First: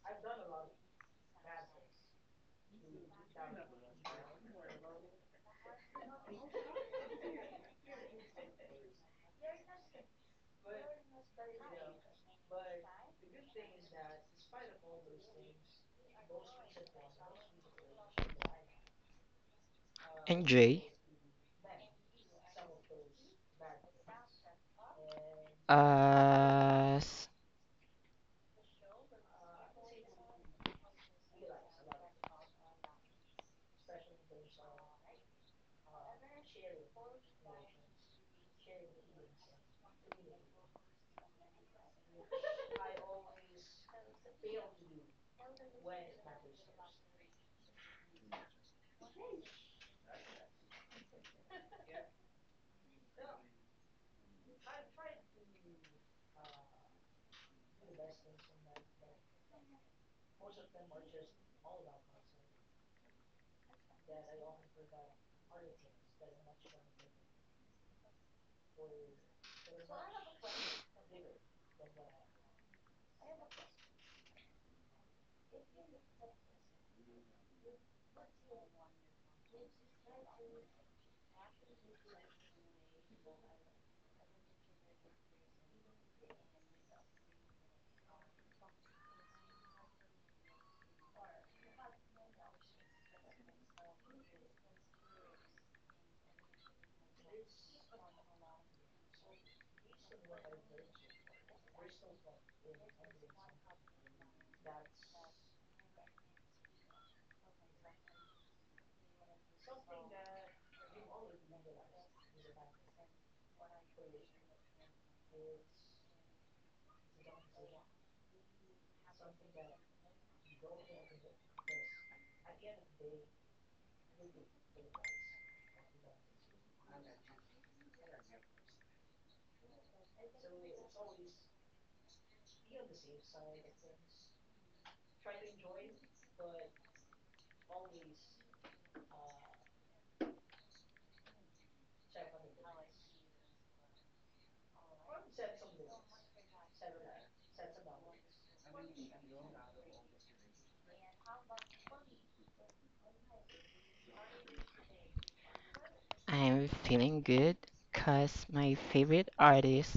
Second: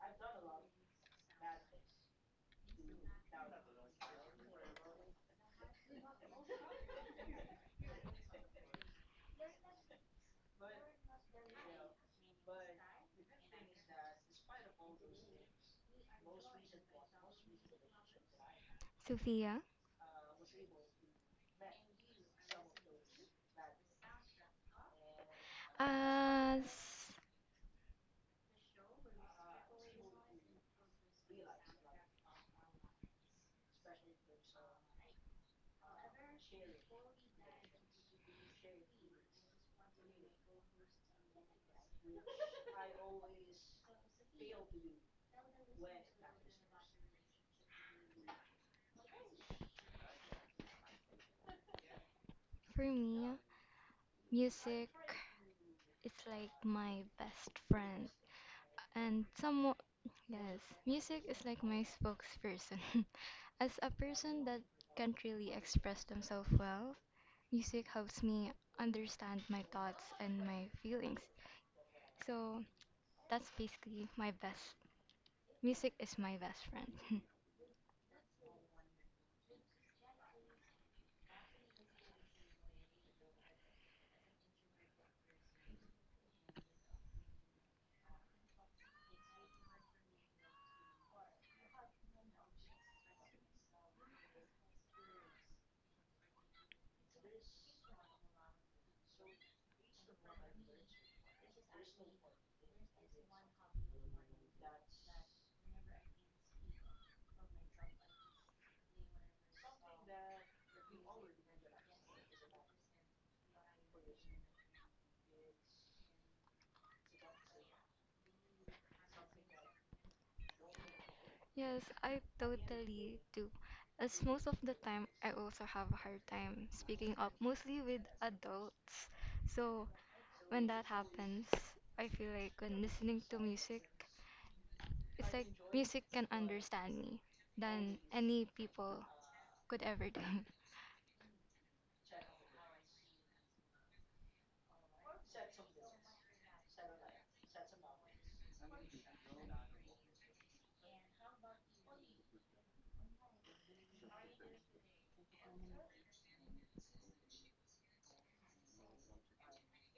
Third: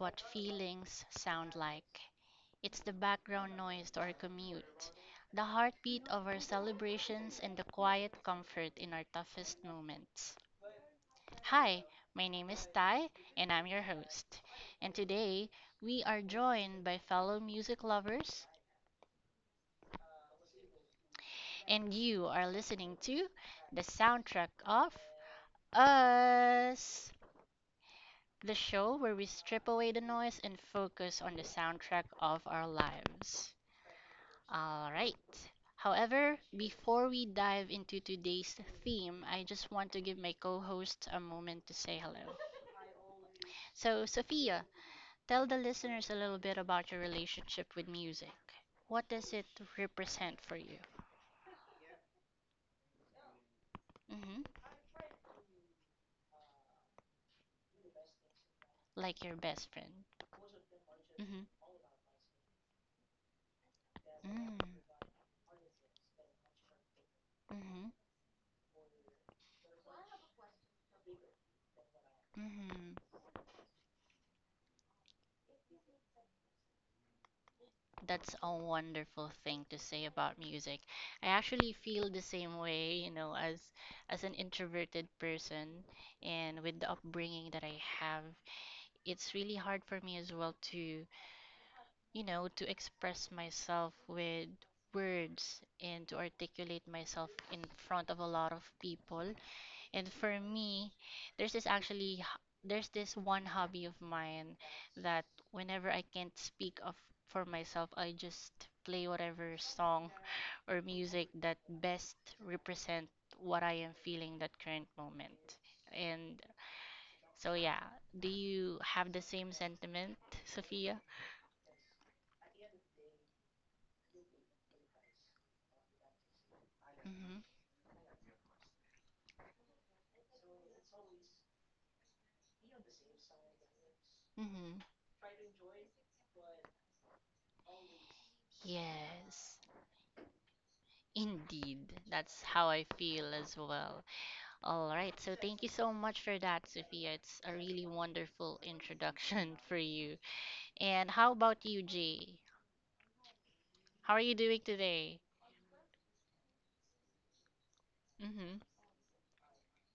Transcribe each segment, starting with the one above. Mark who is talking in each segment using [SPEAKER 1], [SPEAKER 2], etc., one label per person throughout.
[SPEAKER 1] what feelings sound like. It's the background noise to our commute, the heartbeat of our celebrations, and the quiet comfort in our toughest moments. Hi, my name is Ty, and I'm your host. And today, we are joined by fellow music lovers,
[SPEAKER 2] Sophia.
[SPEAKER 3] Enjoy.
[SPEAKER 1] and you are listening to the Soundtrack of
[SPEAKER 2] As
[SPEAKER 3] uh,
[SPEAKER 1] Us,
[SPEAKER 3] s-
[SPEAKER 1] the show where we strip away the noise and focus on the soundtrack of our lives. All right. However, before we dive into today's theme, I just want to give my co hosts a moment to say hello. So, Sophia, tell the listeners a little bit about your relationship with music. What does it represent for you?
[SPEAKER 2] for me,
[SPEAKER 1] hmm
[SPEAKER 2] music is like my best friend, and
[SPEAKER 1] Like your best
[SPEAKER 2] some
[SPEAKER 1] friend.
[SPEAKER 2] yes, music is
[SPEAKER 1] Mm-hmm.
[SPEAKER 2] like my spokesperson. As a person that
[SPEAKER 1] Mm-hmm.
[SPEAKER 2] can't really express themselves well, music
[SPEAKER 1] Mm-hmm.
[SPEAKER 2] helps me understand my thoughts and my feelings. So
[SPEAKER 1] Mm-hmm.
[SPEAKER 2] that's basically my best. Music is my best friend.
[SPEAKER 1] That's a wonderful thing to say about music. I actually feel the same way, as an introverted person and with the upbringing that I have, it's really hard for me as well to, to express myself with words and to articulate myself in front of a lot of people. And for me, there's this actually, there's this one hobby of mine that whenever I can't speak of for myself, I just play whatever song or music that best represent what I am feeling that current moment. And so yeah, do you have the same sentiment, Sophia?
[SPEAKER 2] Yes, I totally do. As most of the time, I also have a hard time speaking up,
[SPEAKER 1] Mm-hmm.
[SPEAKER 2] mostly with adults. So when that happens, I feel like when listening to music,
[SPEAKER 1] Mm-hmm.
[SPEAKER 2] it's like music can understand me than any people
[SPEAKER 1] Yes,
[SPEAKER 2] could ever do.
[SPEAKER 1] indeed. That's how I feel as well. All right, so thank you so much for that, Sophia. It's a really wonderful introduction for you. And how about you, Jay? How are you doing today?
[SPEAKER 3] I'm feeling good because
[SPEAKER 1] Mm-hmm.
[SPEAKER 3] my favorite artist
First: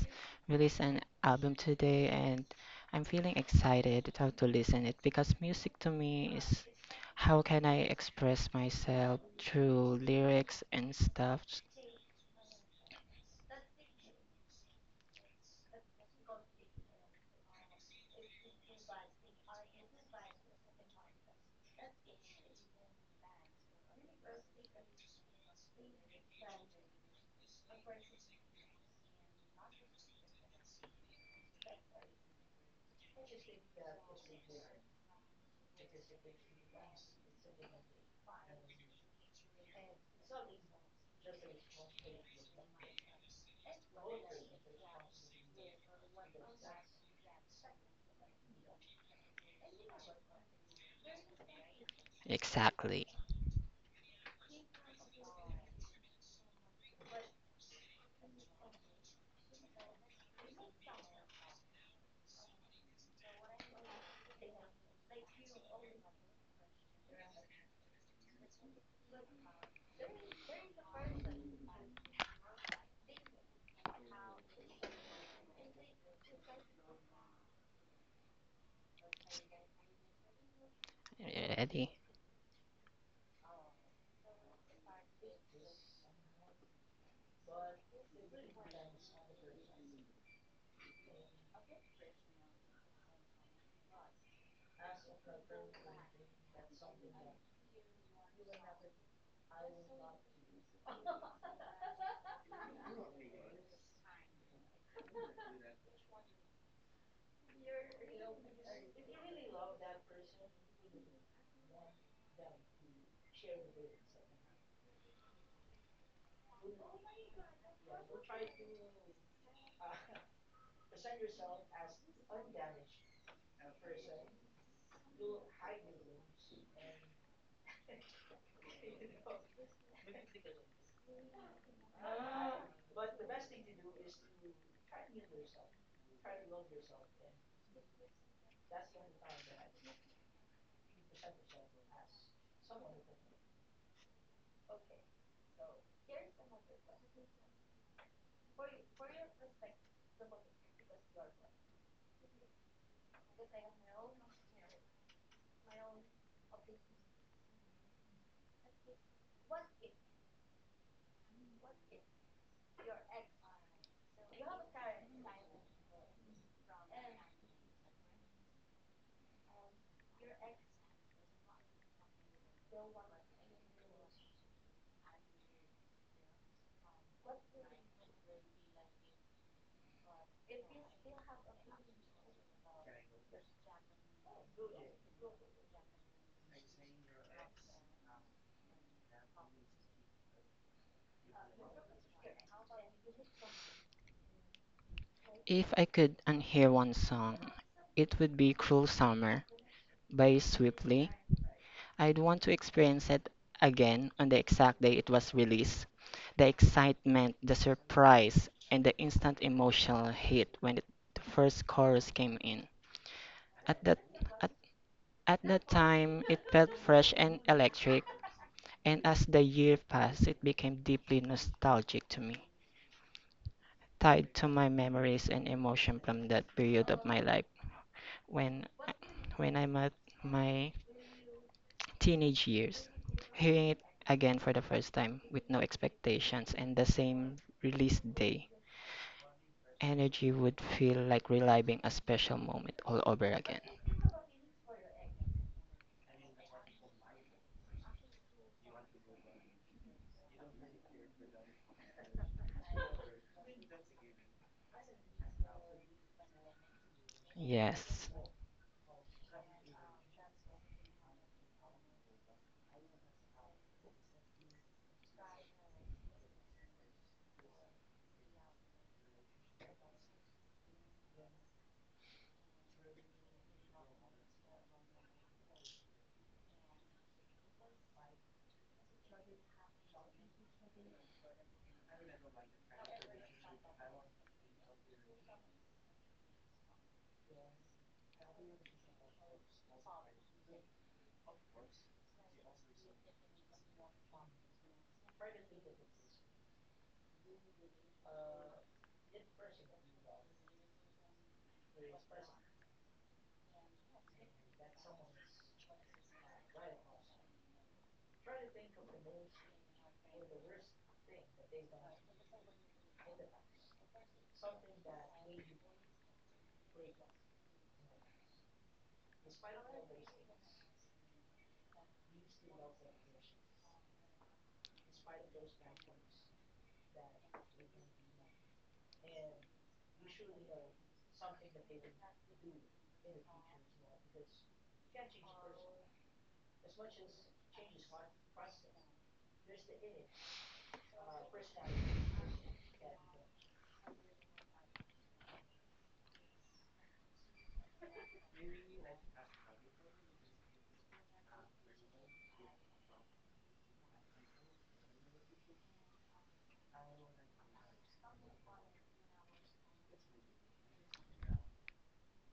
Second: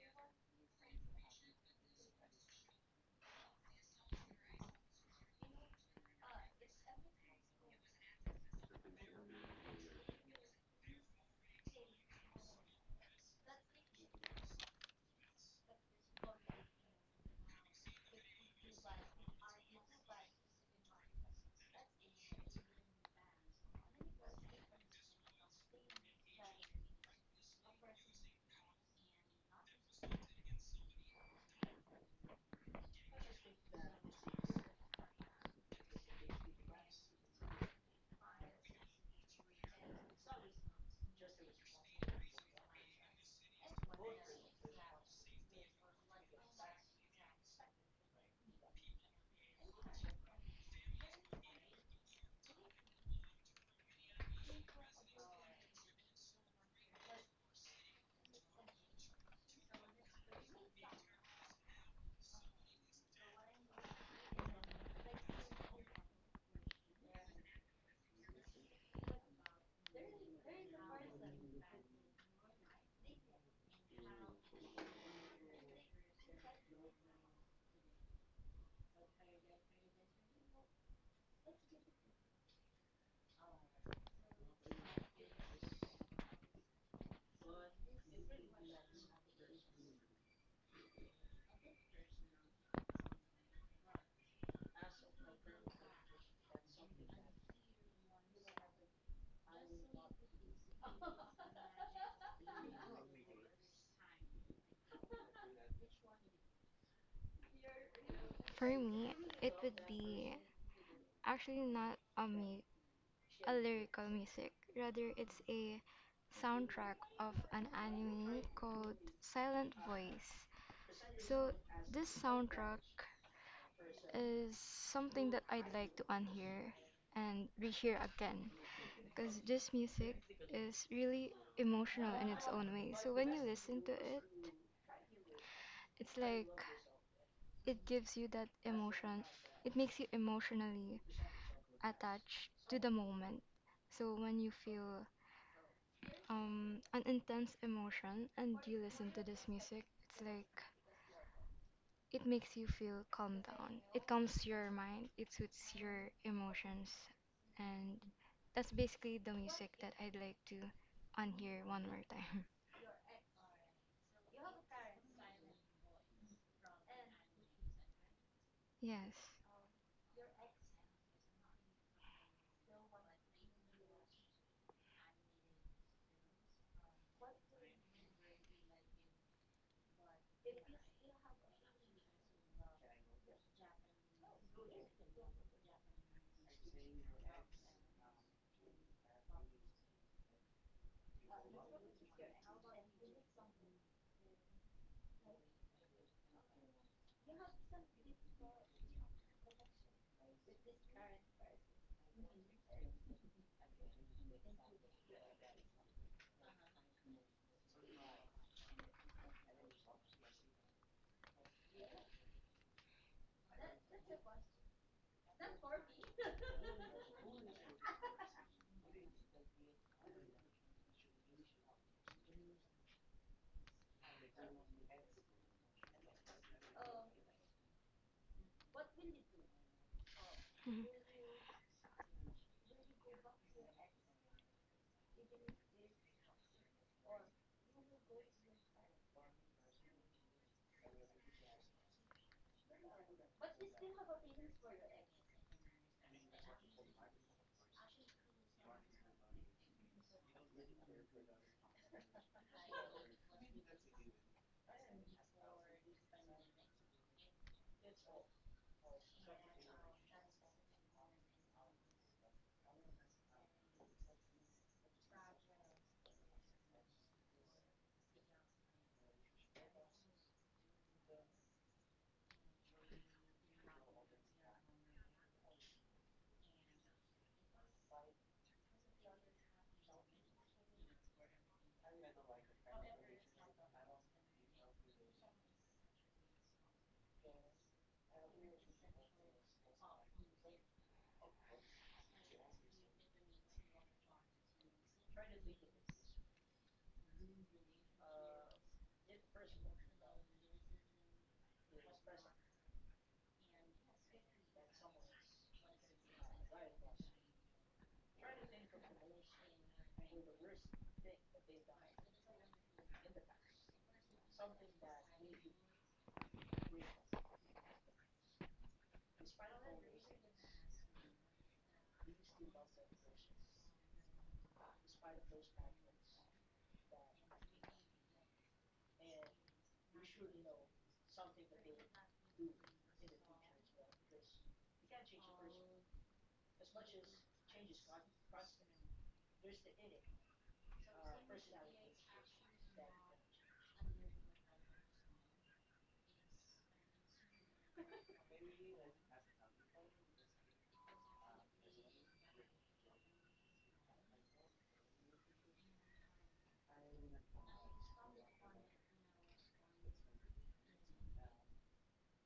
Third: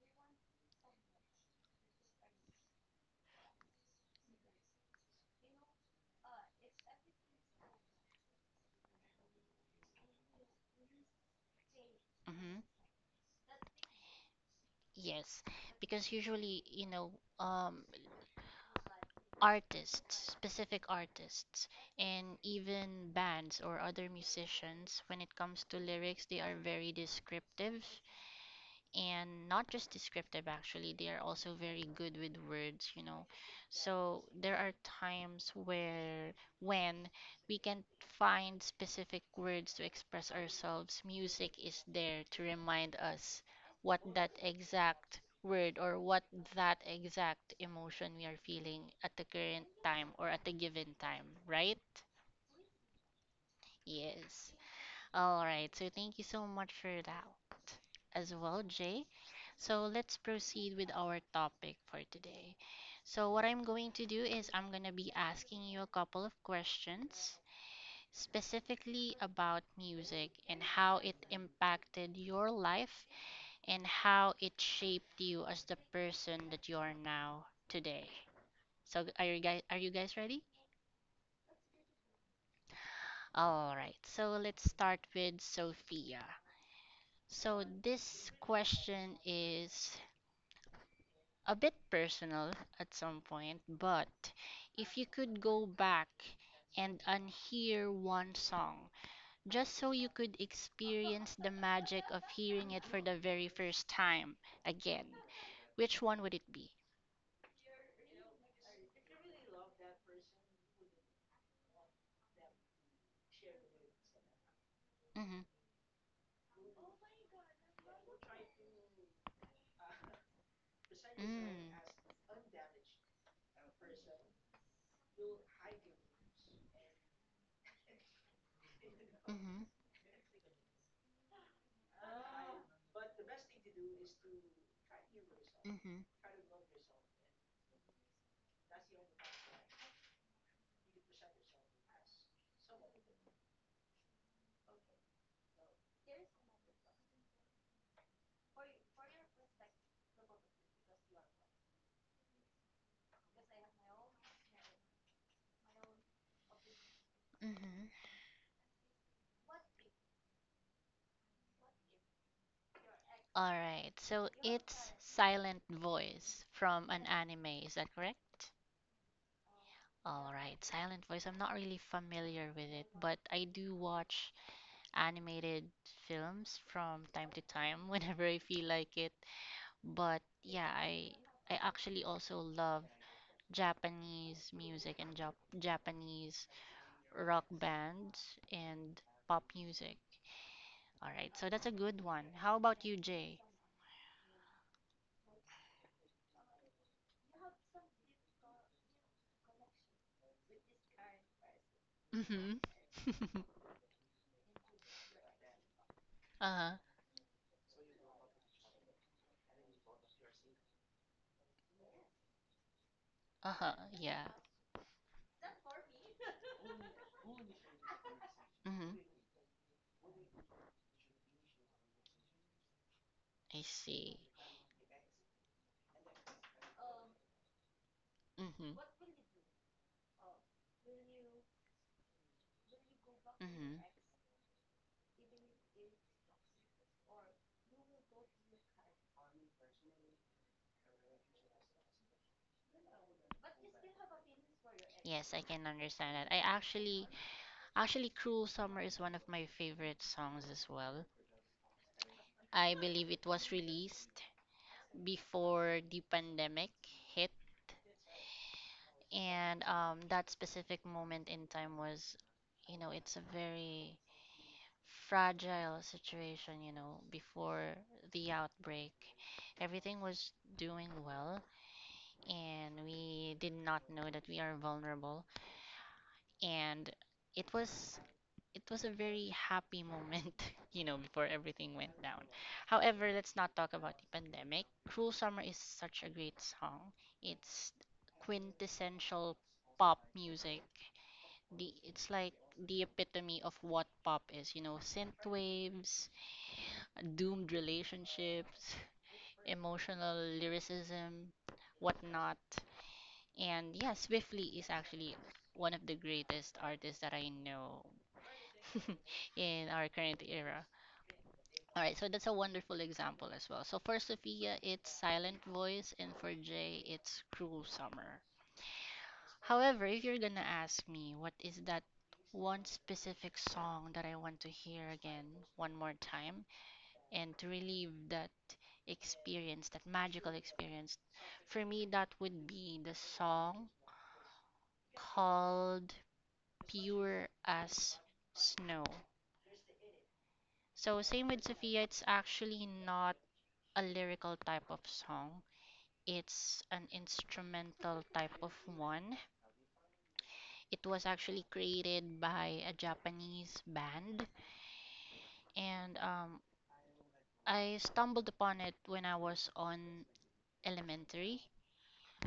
[SPEAKER 3] released an album today and I'm feeling excited how to listen it because music to me is how can I express myself through lyrics and stuff.
[SPEAKER 1] Mm-hmm. Yes, because usually, um, artists, specific artists, and even bands or other musicians, when it comes to lyrics, they are very descriptive, and not just descriptive, actually they are also very good with words, you know. So there are times where when we can find specific words to express ourselves, music is there to remind us what that exact word or what that exact emotion we are feeling at the current time or at a given time, right?
[SPEAKER 3] Exactly.
[SPEAKER 1] Yes, all right, so thank you so much for that as well, Jay. So let's proceed with our topic for today. So, what I'm going to do is I'm going to be asking you a couple of questions specifically about music and how it impacted your life and how it shaped you as the person that you are now today. So, are you guys ready?
[SPEAKER 3] Ready?
[SPEAKER 1] All right. So, let's start with Sophia. So this question is a bit personal at some point, but if you could go back and unhear one song just so you could experience the magic of hearing it for the very first time again, which one would it be?
[SPEAKER 2] For me, it would be actually not a, mu- a lyrical music, rather,
[SPEAKER 1] Mm-hmm.
[SPEAKER 2] it's a soundtrack of an anime called Silent Voice. So
[SPEAKER 1] Mm.
[SPEAKER 2] this soundtrack is something that I'd like to unhear and rehear again because
[SPEAKER 1] Mm-hmm.
[SPEAKER 2] this music is really emotional in its own way. So when you listen to it,
[SPEAKER 1] Mm-hmm.
[SPEAKER 2] it's like it gives you that emotion. It makes you emotionally attached to the moment. So when you feel an intense emotion and you listen to this music, it's like it makes you feel calm down. It calms your mind. It suits your emotions.
[SPEAKER 1] Mm-hmm.
[SPEAKER 2] And that's basically the music that I'd like to unhear one more time.
[SPEAKER 1] All right, so it's Silent Voice from an anime, is that correct?
[SPEAKER 2] Yes.
[SPEAKER 1] All right, Silent Voice. I'm not really familiar with it, but I do watch animated films from time to time whenever I feel like it. But yeah, I actually also love Japanese music and Japanese rock bands and pop music. All right, so that's a good one. How about you, Jay?
[SPEAKER 3] If I could unhear one song, it would be Cruel Summer by Swiftly. I'd want to
[SPEAKER 1] Mm-hmm.
[SPEAKER 3] experience it again on the exact day it was released. The excitement, the surprise, and the instant emotional hit when the first chorus came in.
[SPEAKER 1] Uh-huh,
[SPEAKER 3] At that
[SPEAKER 1] yeah.
[SPEAKER 3] at, at that time, it felt fresh and electric,
[SPEAKER 1] Mm-hmm.
[SPEAKER 3] and as the year passed, it became deeply nostalgic to me,
[SPEAKER 1] I see.
[SPEAKER 3] tied to my memories and emotion from that period of my life when
[SPEAKER 1] Mm-hmm.
[SPEAKER 3] when I met my
[SPEAKER 2] Mhm.
[SPEAKER 3] teenage years. Hearing
[SPEAKER 1] Mm-hmm.
[SPEAKER 3] it again for the first time with no expectations and the same release day, energy would feel like reliving a special moment all over again.
[SPEAKER 1] Yes, I can understand that. I actually actually Cruel Summer is one of my favorite songs as well. I believe it was released before the pandemic hit.
[SPEAKER 3] Yes,
[SPEAKER 1] And that specific moment in time was, you know, it's a very fragile situation, you know, before the outbreak. Everything was doing well, and we did not know that we are vulnerable. And it was it was a very happy moment, you know, before everything went down. However, let's not talk about the pandemic. Cruel Summer is such a great song. It's quintessential pop music. The It's like the epitome of what pop is, you know, synth waves, doomed relationships, emotional lyricism, whatnot. And yeah, Swiftly is actually one of the greatest artists that I know in our current era. All right, so that's a wonderful example as well. So for Sophia, it's Silent Voice, and for Jay, it's Cruel Summer. However, if you're gonna ask me, what is that one specific song that I want to hear again one more time and to relieve that experience, that magical experience. For me, that would be the song called Pure as Snow. So, same with Sophia, it's actually not a lyrical type of song. It's an instrumental type of one. It was actually created by a Japanese band, and I stumbled upon it when I was on elementary.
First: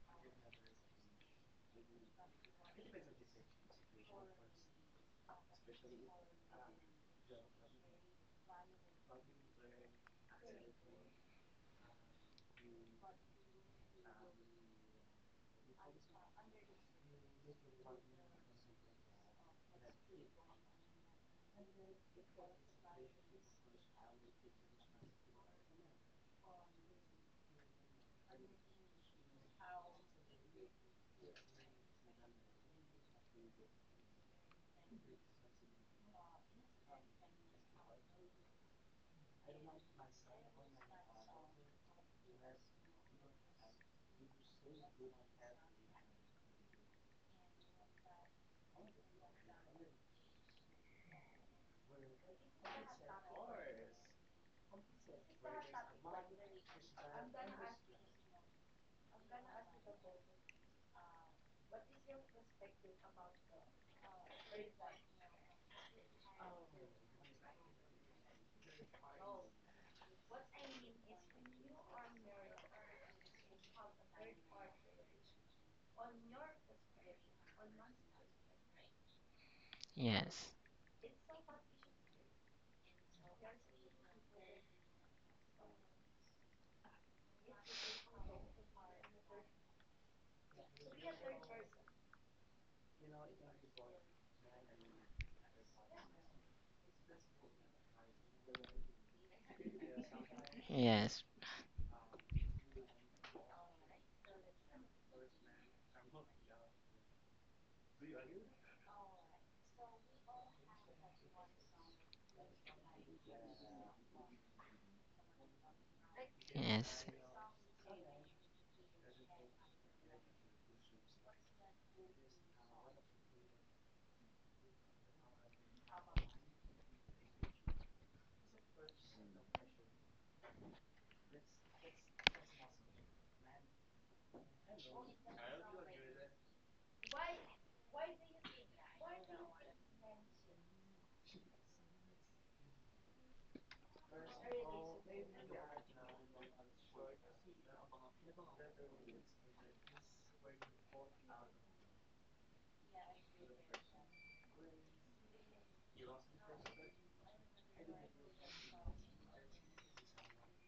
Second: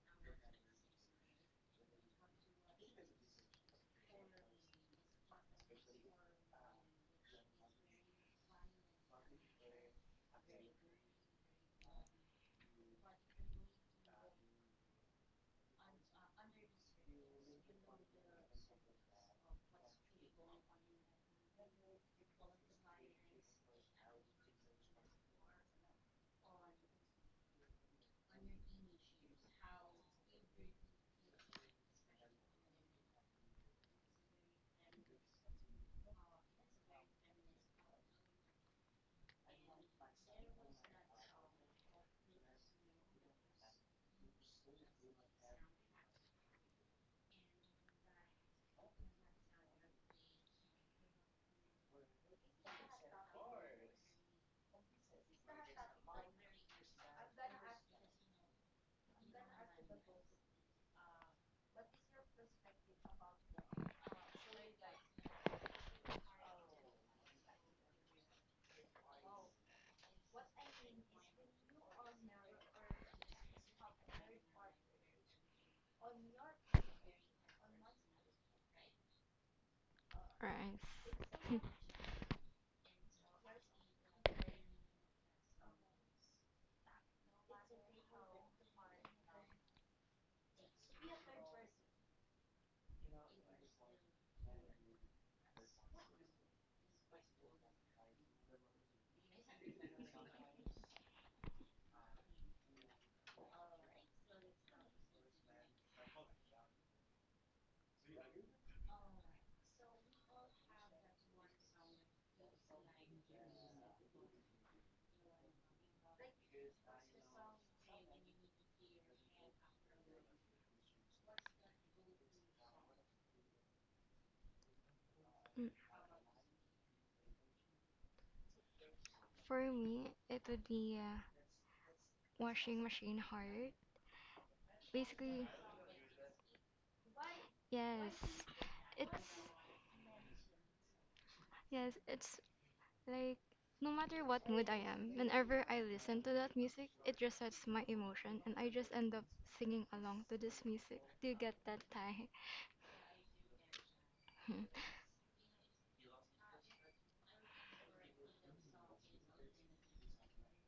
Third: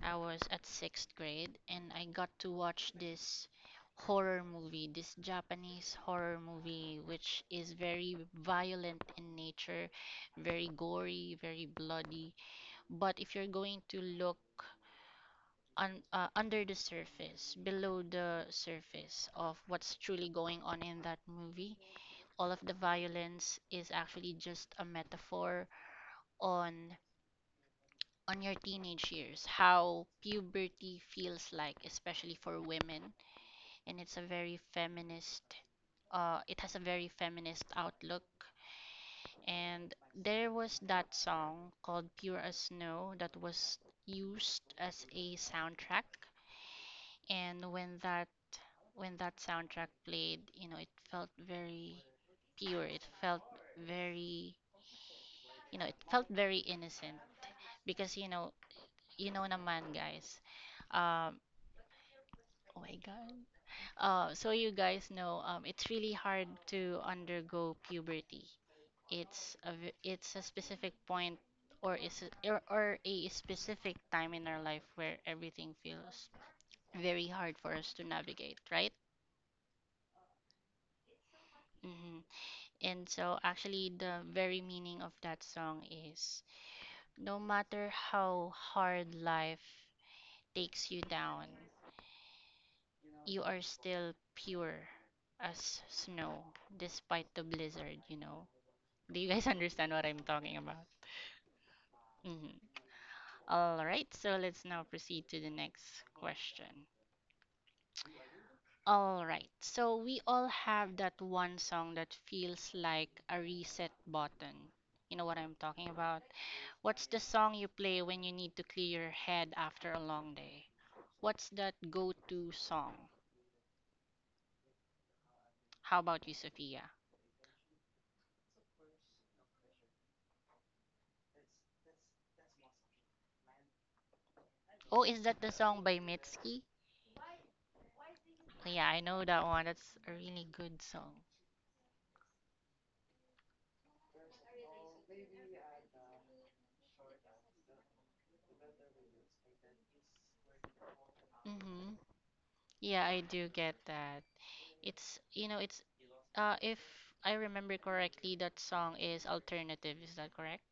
[SPEAKER 1] I was at sixth grade and I got to watch this horror movie, this Japanese horror movie, which is very violent in nature, very gory, very bloody. But if you're going to look under the surface, below the surface of what's truly going on in that movie, all of the violence is actually just a metaphor on your teenage years, how puberty feels like, especially for women, and it's a very feminist. It has a very feminist outlook, and there was that song called "Pure as Snow" that was used as a soundtrack, and when that soundtrack played, you know, it felt very pure. It felt very, you know, it felt very innocent because you know, naman guys, um, oh my God. So you guys know, it's really hard to undergo puberty. It's it's a specific point or or a specific time in our life where everything feels very hard for us to navigate, right?
[SPEAKER 3] yes,
[SPEAKER 2] Right.
[SPEAKER 1] hmm And so actually the very meaning of that song is no matter how hard life takes you down, you are still pure as snow despite the blizzard, you know. Do you guys understand what I'm talking about?
[SPEAKER 3] yes,
[SPEAKER 1] Mhm. All right, so let's now proceed to the next question. All right, so we all have that one song that feels like a reset button. You know what I'm talking about? What's
[SPEAKER 3] yes.
[SPEAKER 1] the song you play when you need to clear your head after a long day? What's that go to song?
[SPEAKER 2] Mm.
[SPEAKER 1] How about you, Sophia?
[SPEAKER 2] For me, it would be washing machine heart.
[SPEAKER 1] Oh, is that the
[SPEAKER 2] Basically,
[SPEAKER 1] song by Mitski?
[SPEAKER 2] yes.
[SPEAKER 1] Yeah, I
[SPEAKER 2] It's
[SPEAKER 1] know that one. That's a really good song.
[SPEAKER 2] yes, it's like, no matter what mood I am, whenever I listen to that music, it resets my emotion and I just end up singing along to this music. Do you get that,
[SPEAKER 1] Mm-hmm.
[SPEAKER 2] Thai?
[SPEAKER 1] Yeah, I do get that. It's, you know, it's if I remember correctly, that song is alternative, is that correct?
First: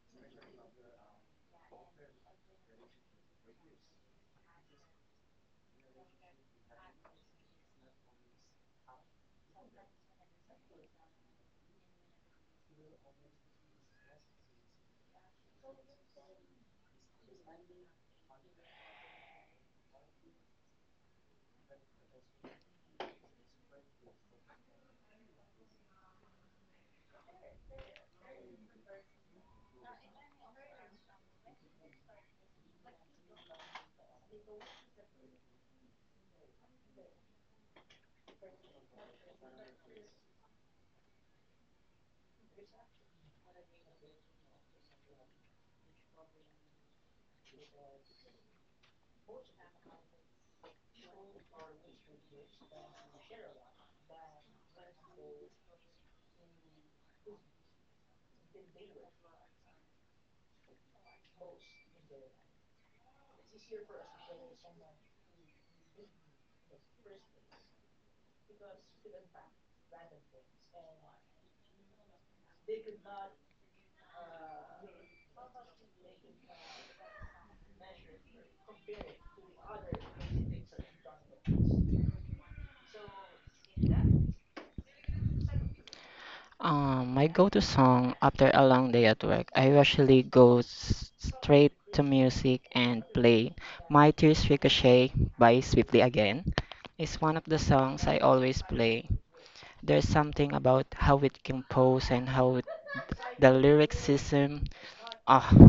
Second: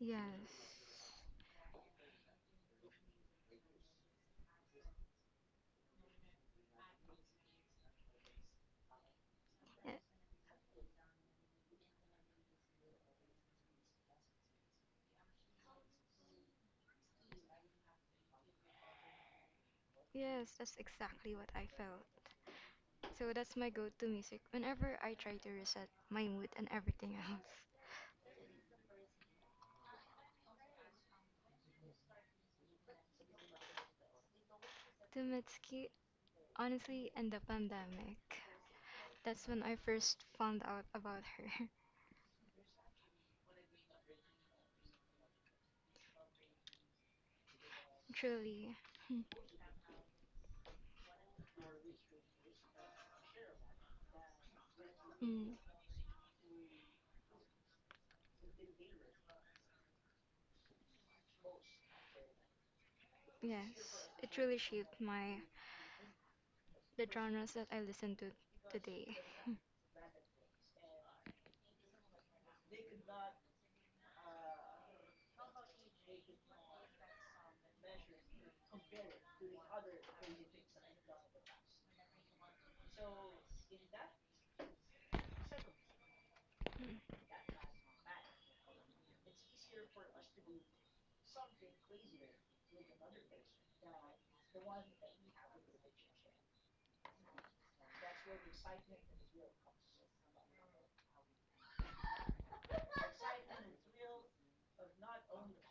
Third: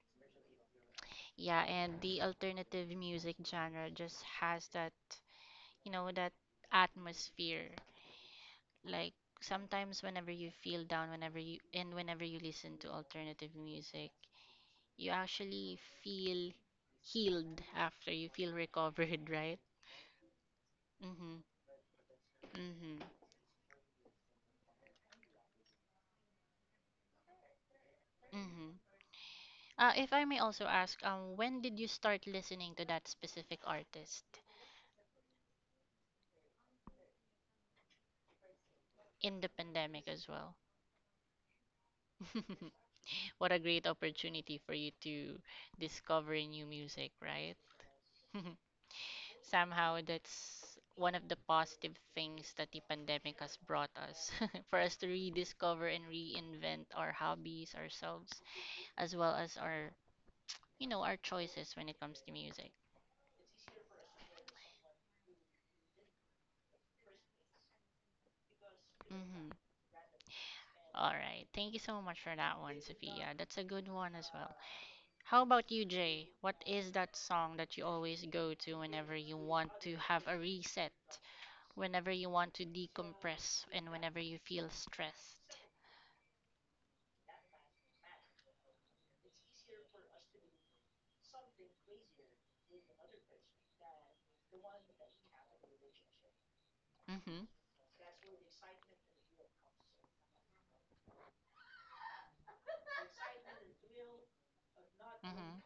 [SPEAKER 2] Yes.
[SPEAKER 1] Yeah, and the alternative music genre just has that, you know, that atmosphere. Like
[SPEAKER 2] Ye-
[SPEAKER 1] sometimes whenever you feel down, whenever you listen to alternative music, you actually feel healed, after you feel recovered, right?
[SPEAKER 2] Yes, that's exactly
[SPEAKER 1] Mm-hmm.
[SPEAKER 2] what I felt.
[SPEAKER 1] Mm-hmm.
[SPEAKER 2] So that's my go-to music whenever I try to reset my mood and everything else.
[SPEAKER 1] Mm-hmm. If I may also ask, when did you start listening to that specific artist?
[SPEAKER 2] To Mitski, honestly, and the pandemic.
[SPEAKER 1] In
[SPEAKER 2] That's
[SPEAKER 1] the
[SPEAKER 2] when I
[SPEAKER 1] pandemic
[SPEAKER 2] first
[SPEAKER 1] as well.
[SPEAKER 2] found out about her.
[SPEAKER 1] What a great opportunity for you to discover new music, right?
[SPEAKER 2] Truly.
[SPEAKER 1] Somehow that's one of the positive things that the pandemic has brought us for us to
[SPEAKER 2] Mm,
[SPEAKER 1] rediscover and reinvent our hobbies, ourselves, as well as our our choices when it comes to music.
[SPEAKER 2] yes. It really shaped my the genres that I listen to today.
[SPEAKER 1] Mm-hmm. All right. Thank you so much for that one, Sophia. That's a good one as well. How about you, Jay? What is that song that you always go to whenever you want to have a reset, whenever you want to decompress, and whenever you feel stressed?
[SPEAKER 3] My go-to song after a long day at work, I usually go straight to music and play My Tears Ricochet by Swiftly Again. It's one of
[SPEAKER 1] Mm-hmm.
[SPEAKER 3] the songs I always play. There's something about how it composed and how the lyricism, ah,
[SPEAKER 1] Mm-hmm.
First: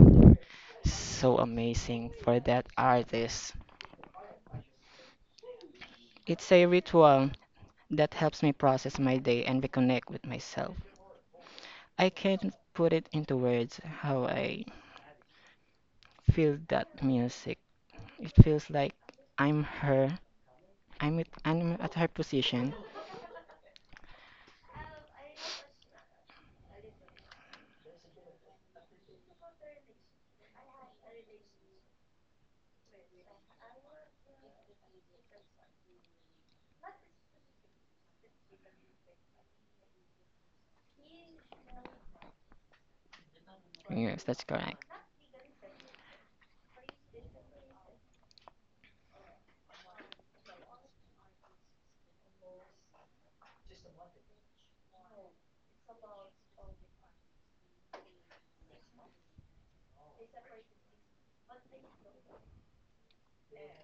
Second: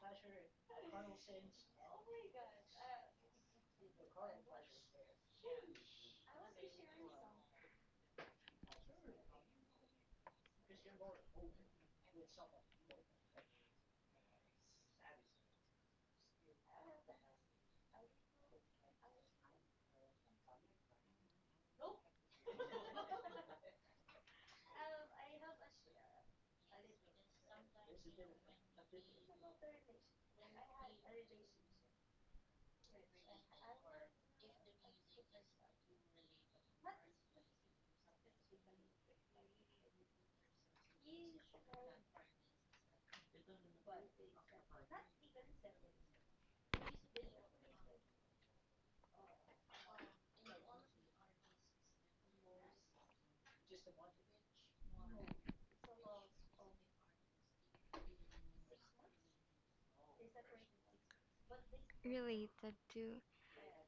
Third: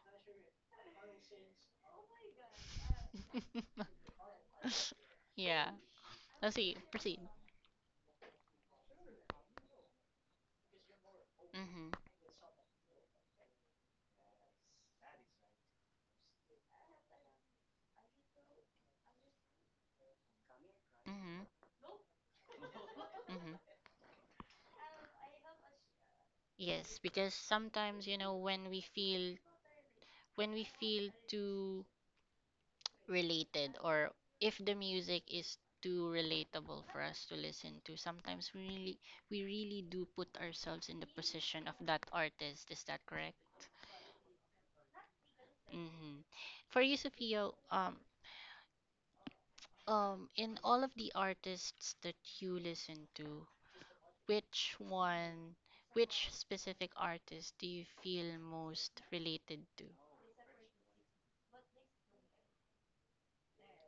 [SPEAKER 3] so amazing for that artist.
[SPEAKER 1] Yeah.
[SPEAKER 3] It's
[SPEAKER 1] Let's
[SPEAKER 3] a
[SPEAKER 1] see. Proceed.
[SPEAKER 3] ritual that helps me process my day and reconnect with myself.
[SPEAKER 1] Mm-hmm.
[SPEAKER 3] I can't put it into words how I feel that music. It feels like I'm her.
[SPEAKER 1] Mm-hmm.
[SPEAKER 3] I'm at her position.
[SPEAKER 1] Mm-hmm. Yes, because sometimes, you know, when we feel too related, or if the music is too relatable for us to listen to, sometimes we really do put ourselves in the position of that artist, is that correct?
[SPEAKER 3] Yes, that's correct.
[SPEAKER 1] Mm-hmm. For you, Sophia, in all of the artists that you listen to, which one which specific artist do you feel most related to?
[SPEAKER 2] Related to,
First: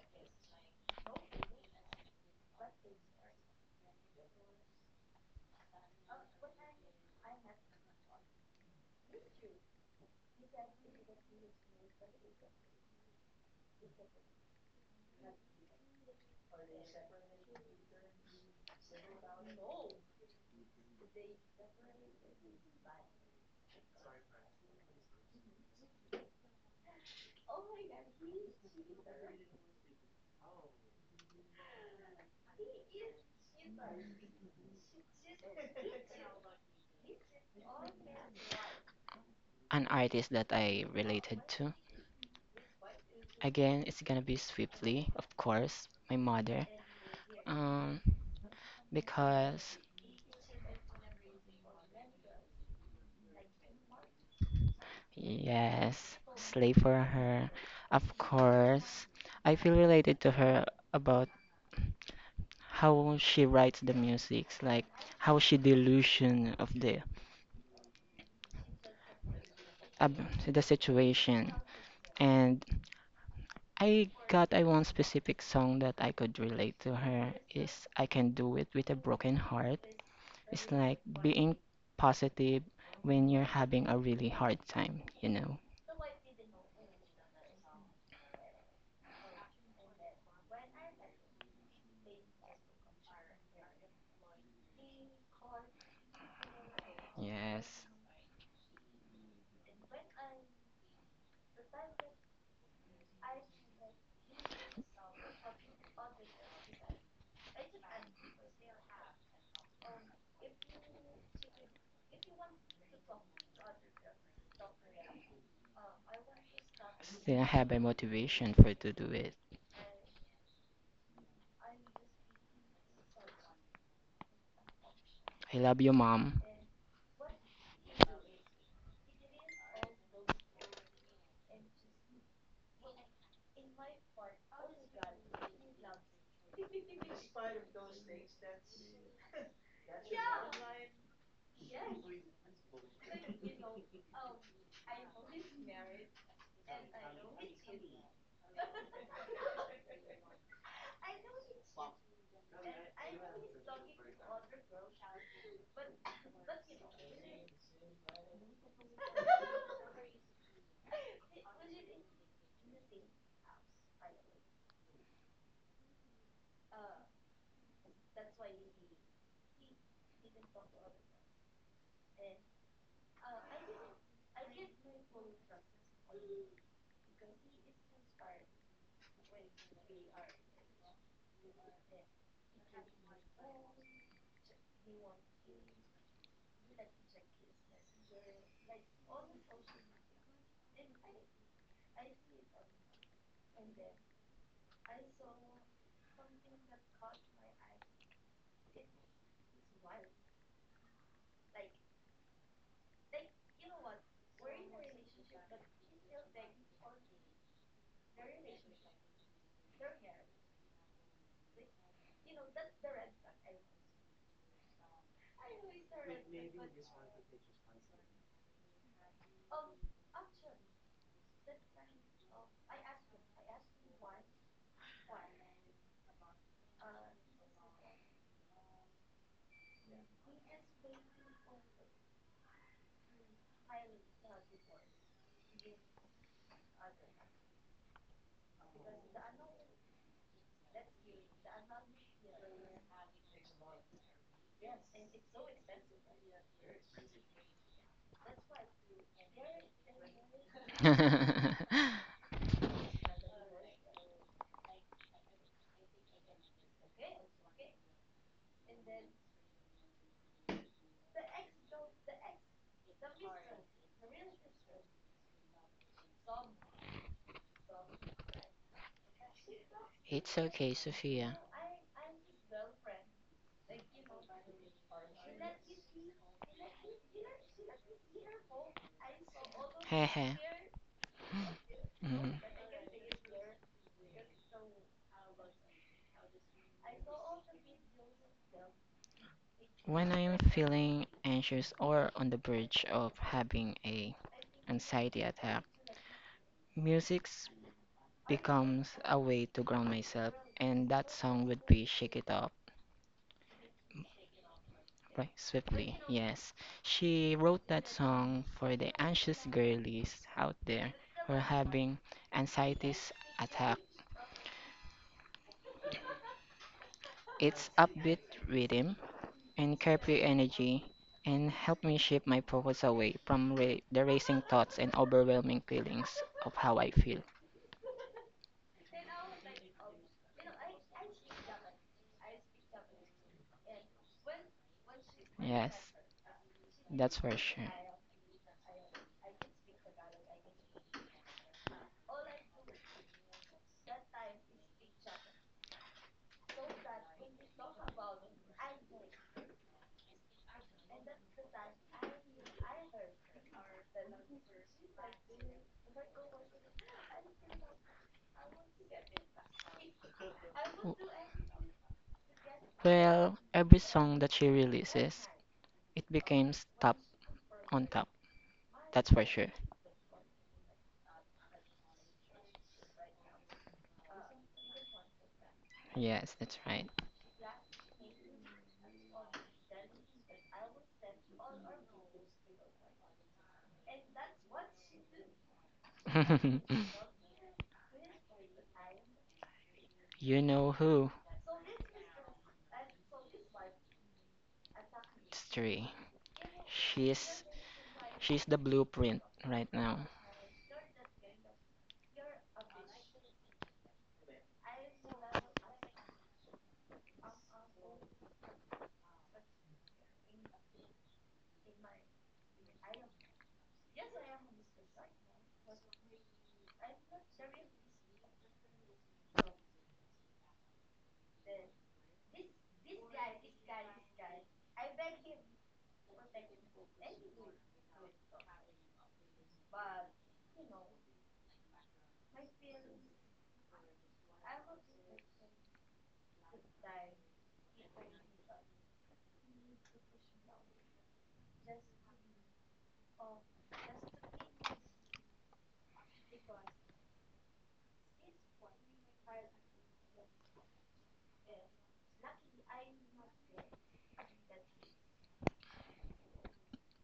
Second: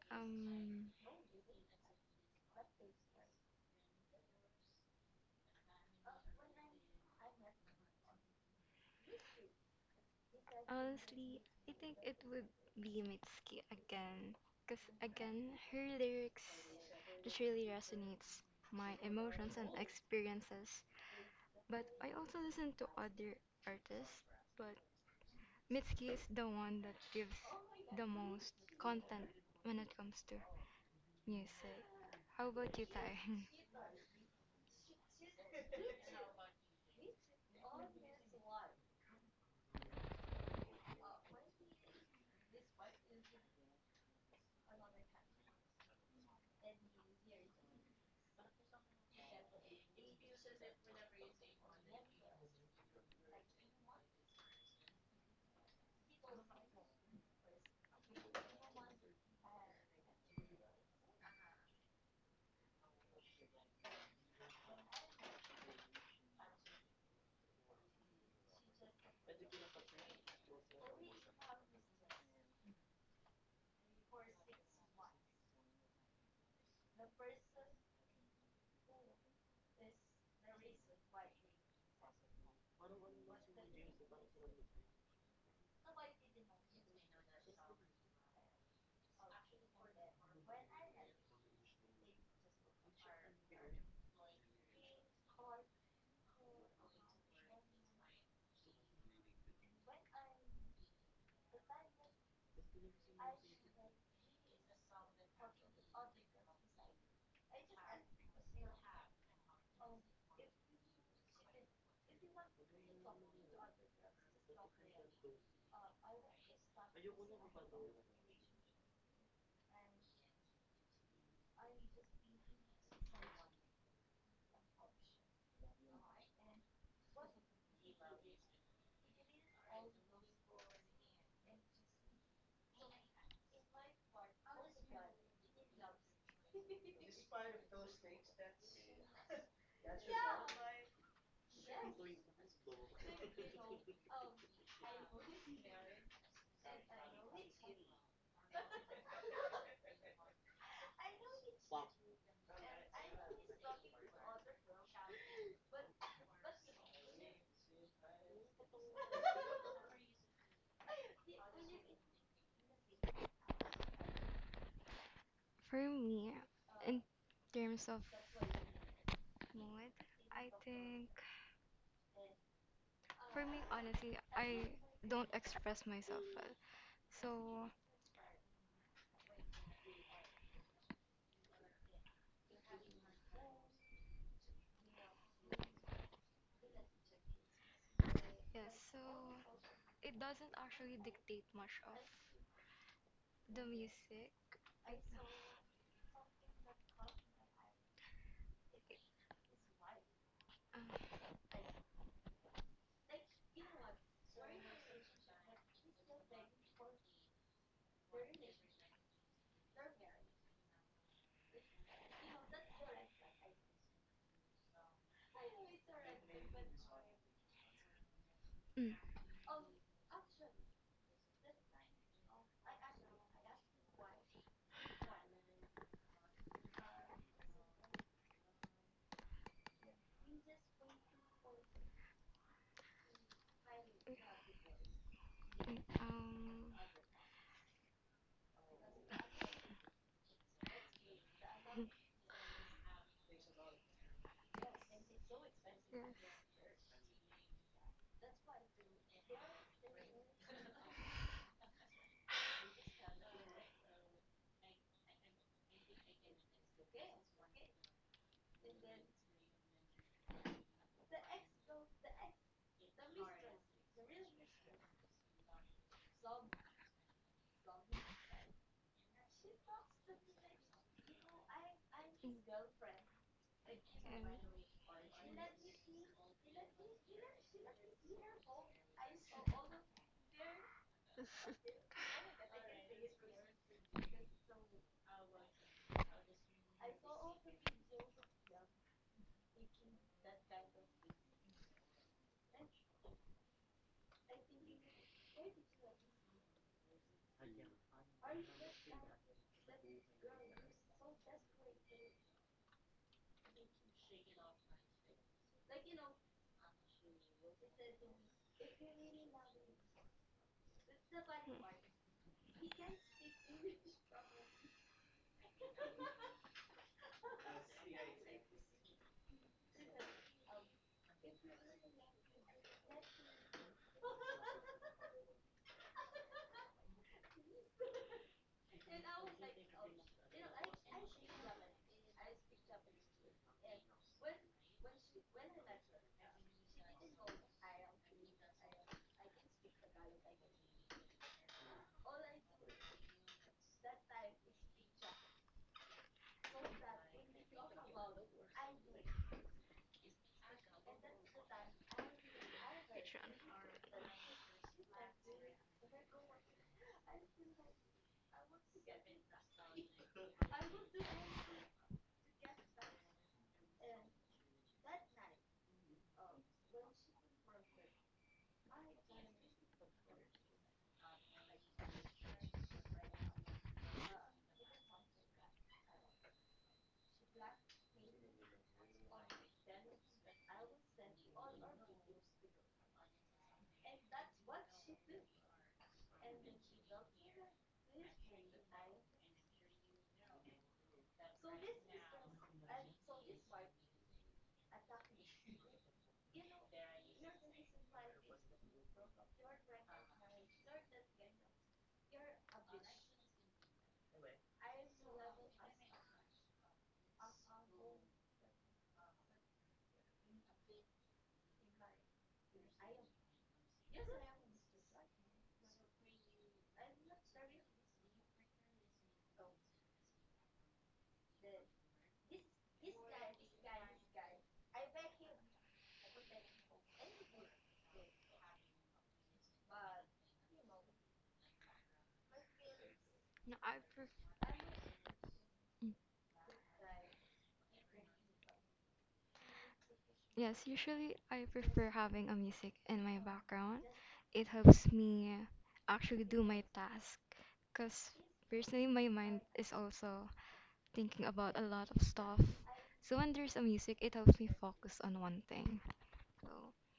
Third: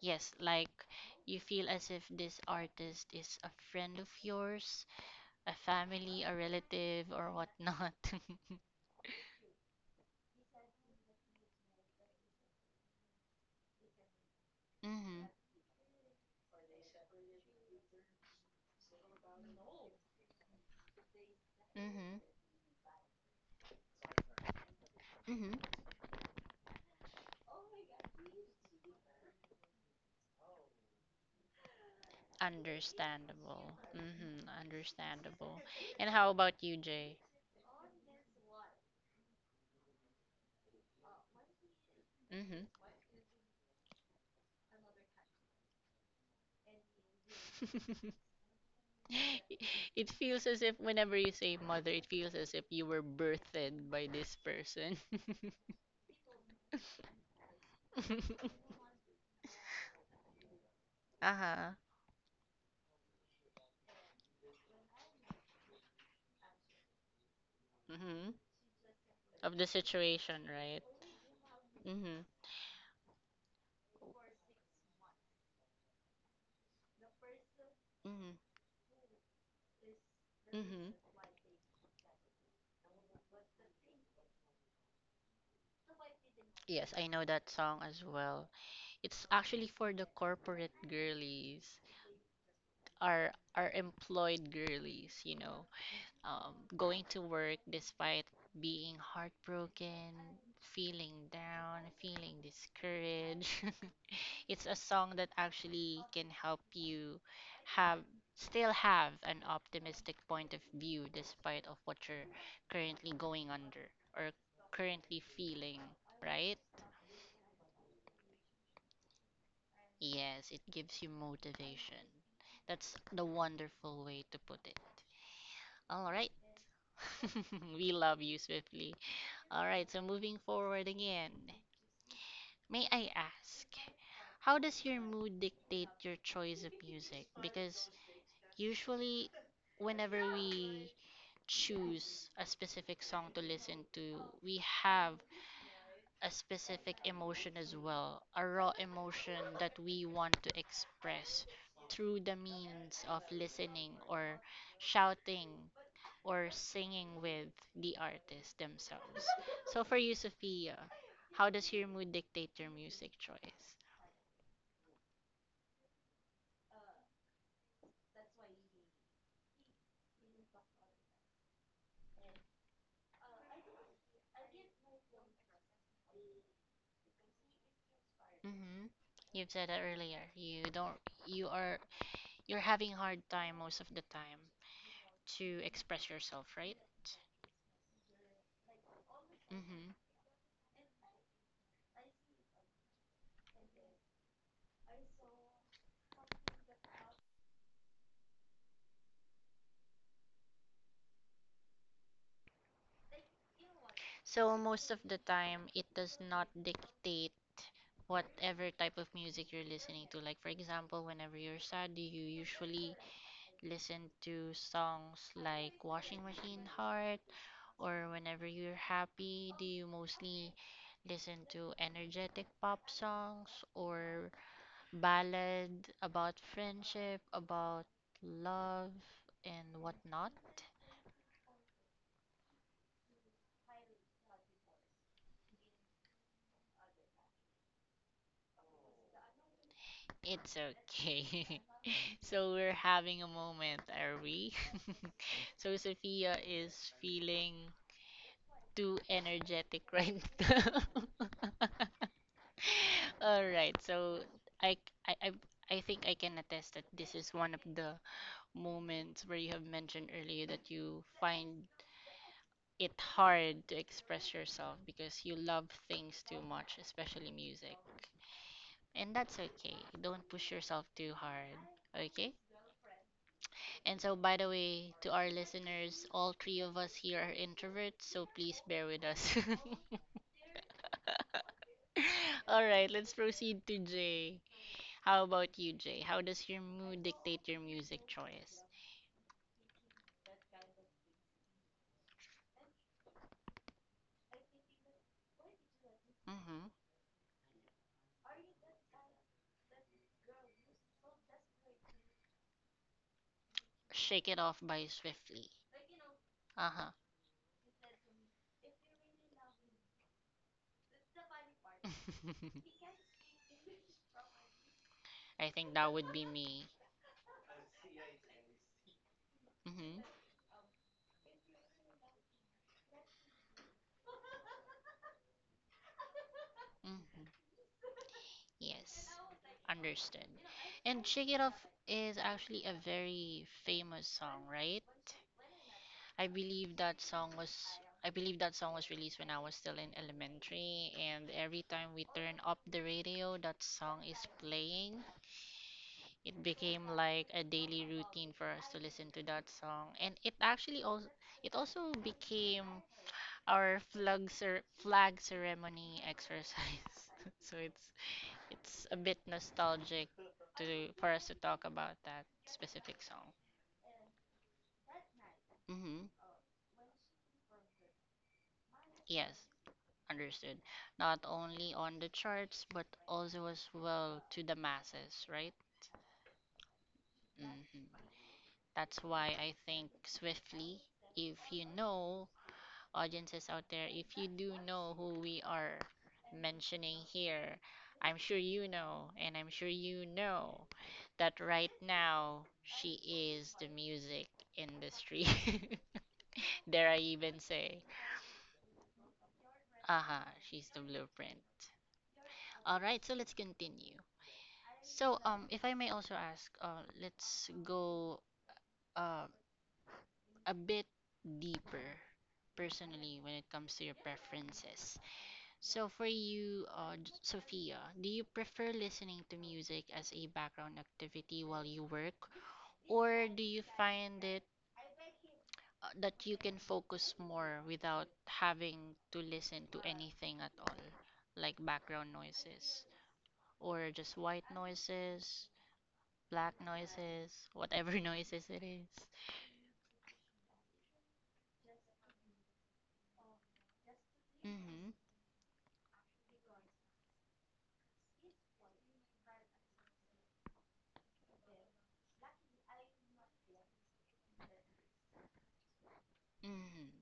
[SPEAKER 1] Yes, like
[SPEAKER 2] um,
[SPEAKER 1] you feel as if this artist is a friend of yours, a family, a relative, or whatnot.
[SPEAKER 2] honestly, I think it would be Mitski again. Because
[SPEAKER 1] Mm-hmm.
[SPEAKER 2] again, her lyrics just really resonates my emotions and experiences. But I
[SPEAKER 1] Mm-hmm.
[SPEAKER 2] also listen to other artists, but
[SPEAKER 1] Mm-hmm.
[SPEAKER 2] Mitski is the one that gives the most content when it comes to music. How about you, Tai?
[SPEAKER 1] Understandable. Mm-hmm. Understandable. And how about you, Jay?
[SPEAKER 3] An artist that I related to.
[SPEAKER 1] Mm-hmm.
[SPEAKER 3] Again, it's gonna be Swiftly, of course, my mother. Um, because
[SPEAKER 1] It feels as if whenever you say mother, it feels as if you were birthed by this person.
[SPEAKER 3] yes, slave for her. Of course, I feel related to her about
[SPEAKER 1] Uh-huh.
[SPEAKER 3] how she writes the musics, like how she delusion
[SPEAKER 1] Mm-hmm. Of the
[SPEAKER 3] of
[SPEAKER 1] situation,
[SPEAKER 3] the
[SPEAKER 1] right?
[SPEAKER 3] situation.
[SPEAKER 1] Mm-hmm.
[SPEAKER 3] And I got I one specific song that I could relate to her is I Can
[SPEAKER 1] Mm-hmm.
[SPEAKER 3] Do It with a Broken Heart. It's
[SPEAKER 1] Mm-hmm.
[SPEAKER 3] like being positive when you're having a really hard time, you know?
[SPEAKER 1] Yes, I know that song as well. It's actually for the corporate girlies. Are employed girlies, you know, going to work
[SPEAKER 3] Yes.
[SPEAKER 1] despite being heartbroken, feeling down, feeling discouraged. It's a song that actually can help you have still have an optimistic point of view despite of what you're currently going under or currently feeling, right?
[SPEAKER 3] Still have a motivation for to do it.
[SPEAKER 1] Yes, it gives you motivation. That's the wonderful way to put it.
[SPEAKER 3] I love you,
[SPEAKER 1] All right.
[SPEAKER 3] mom.
[SPEAKER 1] We love you, Swiftly. All right, so moving forward again. May I ask, how does your mood dictate your choice of music? Because usually, whenever we choose a specific song to listen to, we have a specific emotion as well, a raw emotion that we want to express through the means of listening or shouting or singing with the artist themselves. So for you, Sophia, how does your mood dictate your music choice?
[SPEAKER 2] For me, in terms of mood, I think for me, honestly, I don't express myself well. So,
[SPEAKER 1] Mm-hmm. You've said that earlier. You don't. You are. You're having hard time most of the time to express yourself, right?
[SPEAKER 2] yes, so
[SPEAKER 1] Mm-hmm.
[SPEAKER 2] it doesn't actually dictate much of the music.
[SPEAKER 1] So most of the time, it does not dictate whatever type of music you're listening to. Like for example, whenever you're sad, you usually listen to songs like Washing Machine Heart, or whenever you're
[SPEAKER 2] Uh,
[SPEAKER 1] happy, do you mostly listen to energetic pop songs or ballad about friendship, about love and whatnot?
[SPEAKER 2] um,
[SPEAKER 1] It's okay. So we're having a moment, are we? so
[SPEAKER 2] yes,
[SPEAKER 1] Sophia is feeling too energetic right now. All right, so I, I think I can attest that this is one of the moments where you have mentioned earlier that you find it hard to express yourself because you love things too much, especially music. And that's okay. Don't
[SPEAKER 3] It's
[SPEAKER 1] push
[SPEAKER 3] okay,
[SPEAKER 1] yourself too
[SPEAKER 3] Sophia.
[SPEAKER 1] hard, okay? And so,
[SPEAKER 2] and
[SPEAKER 1] by the way, to our listeners, all three of us here are introverts, so please bear with us.
[SPEAKER 3] Hehe. Mhm.
[SPEAKER 1] All right, let's proceed to Jay. How about you, Jay? How does your mood dictate your music choice?
[SPEAKER 3] When I am feeling anxious or on the verge of having a anxiety attack,
[SPEAKER 1] Mm-hmm.
[SPEAKER 3] music becomes a way to ground myself, and that song would be "Shake It Off"
[SPEAKER 1] Shake It Off by
[SPEAKER 3] by
[SPEAKER 1] Swiftly.
[SPEAKER 3] Swiftly. Yes,
[SPEAKER 1] Uh-huh.
[SPEAKER 3] she wrote that song for the anxious girlies out there who are having anxiety attacks.
[SPEAKER 1] I think that would be me.
[SPEAKER 3] It's upbeat rhythm and
[SPEAKER 1] Mm-hmm.
[SPEAKER 3] carefree energy and help me shift my focus away from the racing thoughts and overwhelming feelings of how I feel.
[SPEAKER 1] Mm-hmm. Yes. Understood. And Shake It Off is actually a very famous song, right?
[SPEAKER 3] Yes,
[SPEAKER 1] I believe that
[SPEAKER 3] that's for
[SPEAKER 1] song
[SPEAKER 3] sure.
[SPEAKER 1] was I believe that song was released when I was still in elementary and every time we turn up the radio that song is playing. It became like a daily routine for us to listen to that song and it actually also it also became our flag ceremony exercise. so it's a bit nostalgic to
[SPEAKER 3] W-
[SPEAKER 1] for us to talk about that specific song.
[SPEAKER 3] Well, every song that she releases, it
[SPEAKER 1] Mhm.
[SPEAKER 3] becomes top on top. That's for
[SPEAKER 1] Yes.
[SPEAKER 3] sure.
[SPEAKER 1] Understood. Not only on the charts, but also as well to the masses, right?
[SPEAKER 3] Yes, that's right.
[SPEAKER 1] Hmm. That's why I think Swiftly, if you know, audiences out there, if you do know who we are mentioning here, I'm sure you know, and I'm sure you
[SPEAKER 3] You
[SPEAKER 1] know
[SPEAKER 3] know who?
[SPEAKER 1] that right now she is the music industry.
[SPEAKER 3] It's three.
[SPEAKER 1] Dare I even
[SPEAKER 3] She's
[SPEAKER 1] say,
[SPEAKER 3] she's the blueprint right now.
[SPEAKER 1] aha, she's the blueprint. All right, so let's continue. So, if I may also ask, let's go uh, a bit deeper personally when it comes to your preferences. So, for you, Sophia, do you prefer listening to music as a background activity while you work, or do you find it that you can focus more without having to listen to anything at all, like background noises
[SPEAKER 2] No, I
[SPEAKER 1] or
[SPEAKER 2] prefer.
[SPEAKER 1] just white noises? Black noises, whatever noises it is.
[SPEAKER 2] Yes, usually I prefer having a music in my background. It
[SPEAKER 1] Mm-hmm.
[SPEAKER 2] helps me actually do my task because personally my mind is also thinking about a lot of stuff. So when there's a music, it helps me focus on one thing. So,
[SPEAKER 1] Mm-hmm.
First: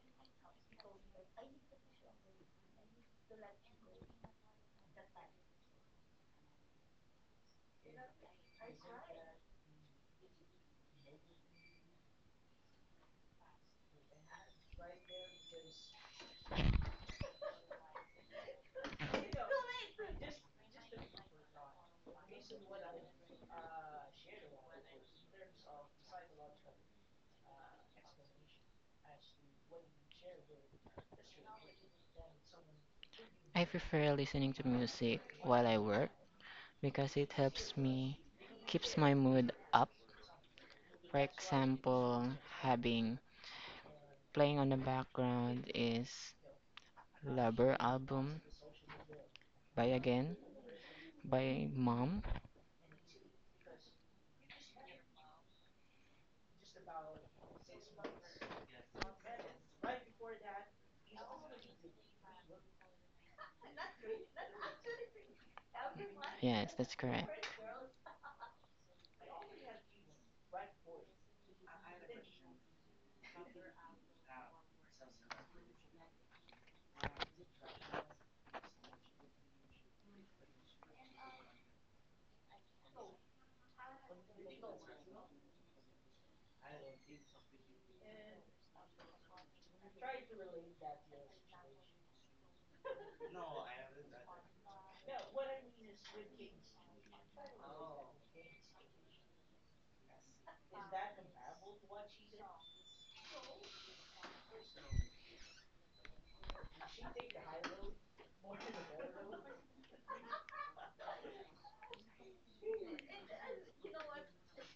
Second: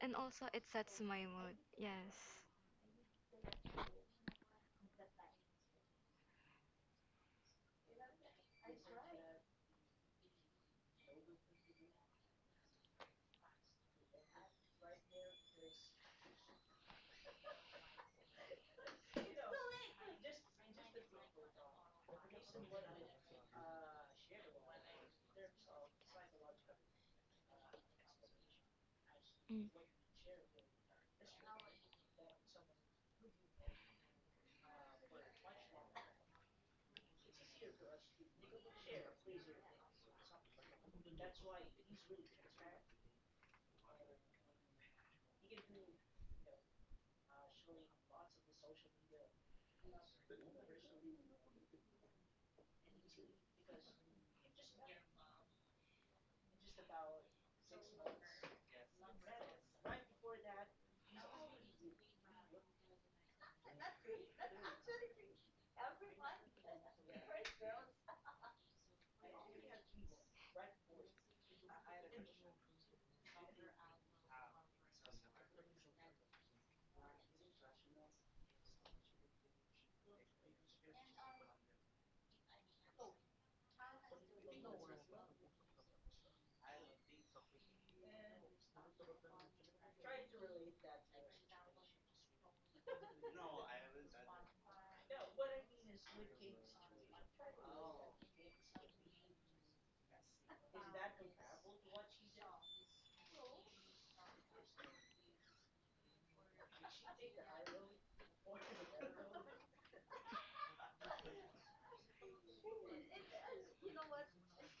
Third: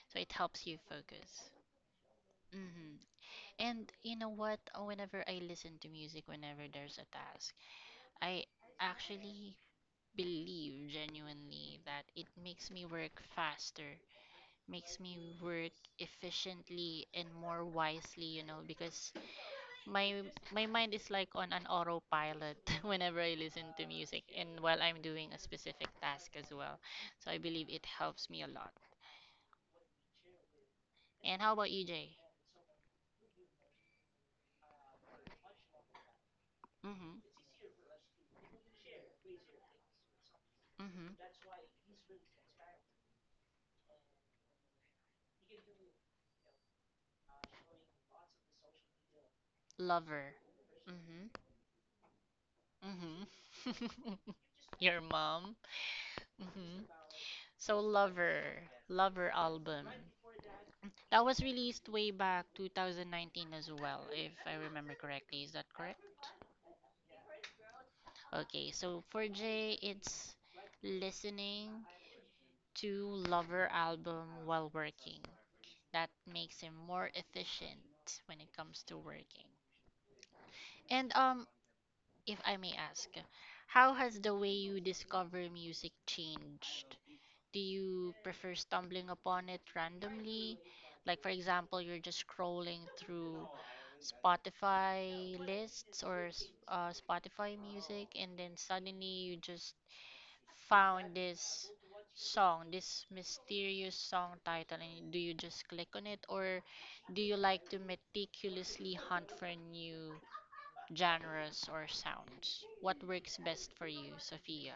[SPEAKER 2] and
[SPEAKER 1] So it
[SPEAKER 2] also it
[SPEAKER 1] helps you
[SPEAKER 2] sets my
[SPEAKER 1] focus.
[SPEAKER 2] mood. Yes.
[SPEAKER 1] Mm-hmm. And you know what? Whenever I listen to music, whenever there's a task, I actually believe genuinely that it makes me work faster, makes me work efficiently and more wisely, you know, because My my mind is like on an autopilot whenever I listen to music and while I'm doing a specific task as well. So I believe it helps me a lot.
[SPEAKER 2] Mm.
[SPEAKER 1] And how about you, Jay?
[SPEAKER 3] I prefer listening to music while I work because
[SPEAKER 1] Mm-hmm.
[SPEAKER 3] it helps me keeps my mood up. For
[SPEAKER 1] Mm-hmm.
[SPEAKER 3] example, having playing on the background is Lover album by again
[SPEAKER 1] Lover. Mm-hmm.
[SPEAKER 3] by mom.
[SPEAKER 1] Mm-hmm. Your mom. Mm-hmm. So Lover. Lover album. That was released way back 2019 as well, if I remember correctly. Is that correct?
[SPEAKER 3] Yes, that's correct.
[SPEAKER 1] Okay, so for J, it's listening to Lover album while working. That makes him more efficient when it comes to working. And if I may ask, how has the way you discover music changed? Do you prefer stumbling upon it randomly? Like, for example, you're just scrolling through Spotify lists or Spotify music, and then suddenly you just found this song, this mysterious song title, and do you just click on it, or do you like to meticulously hunt for new genres or sounds? What works best for you, Sophia?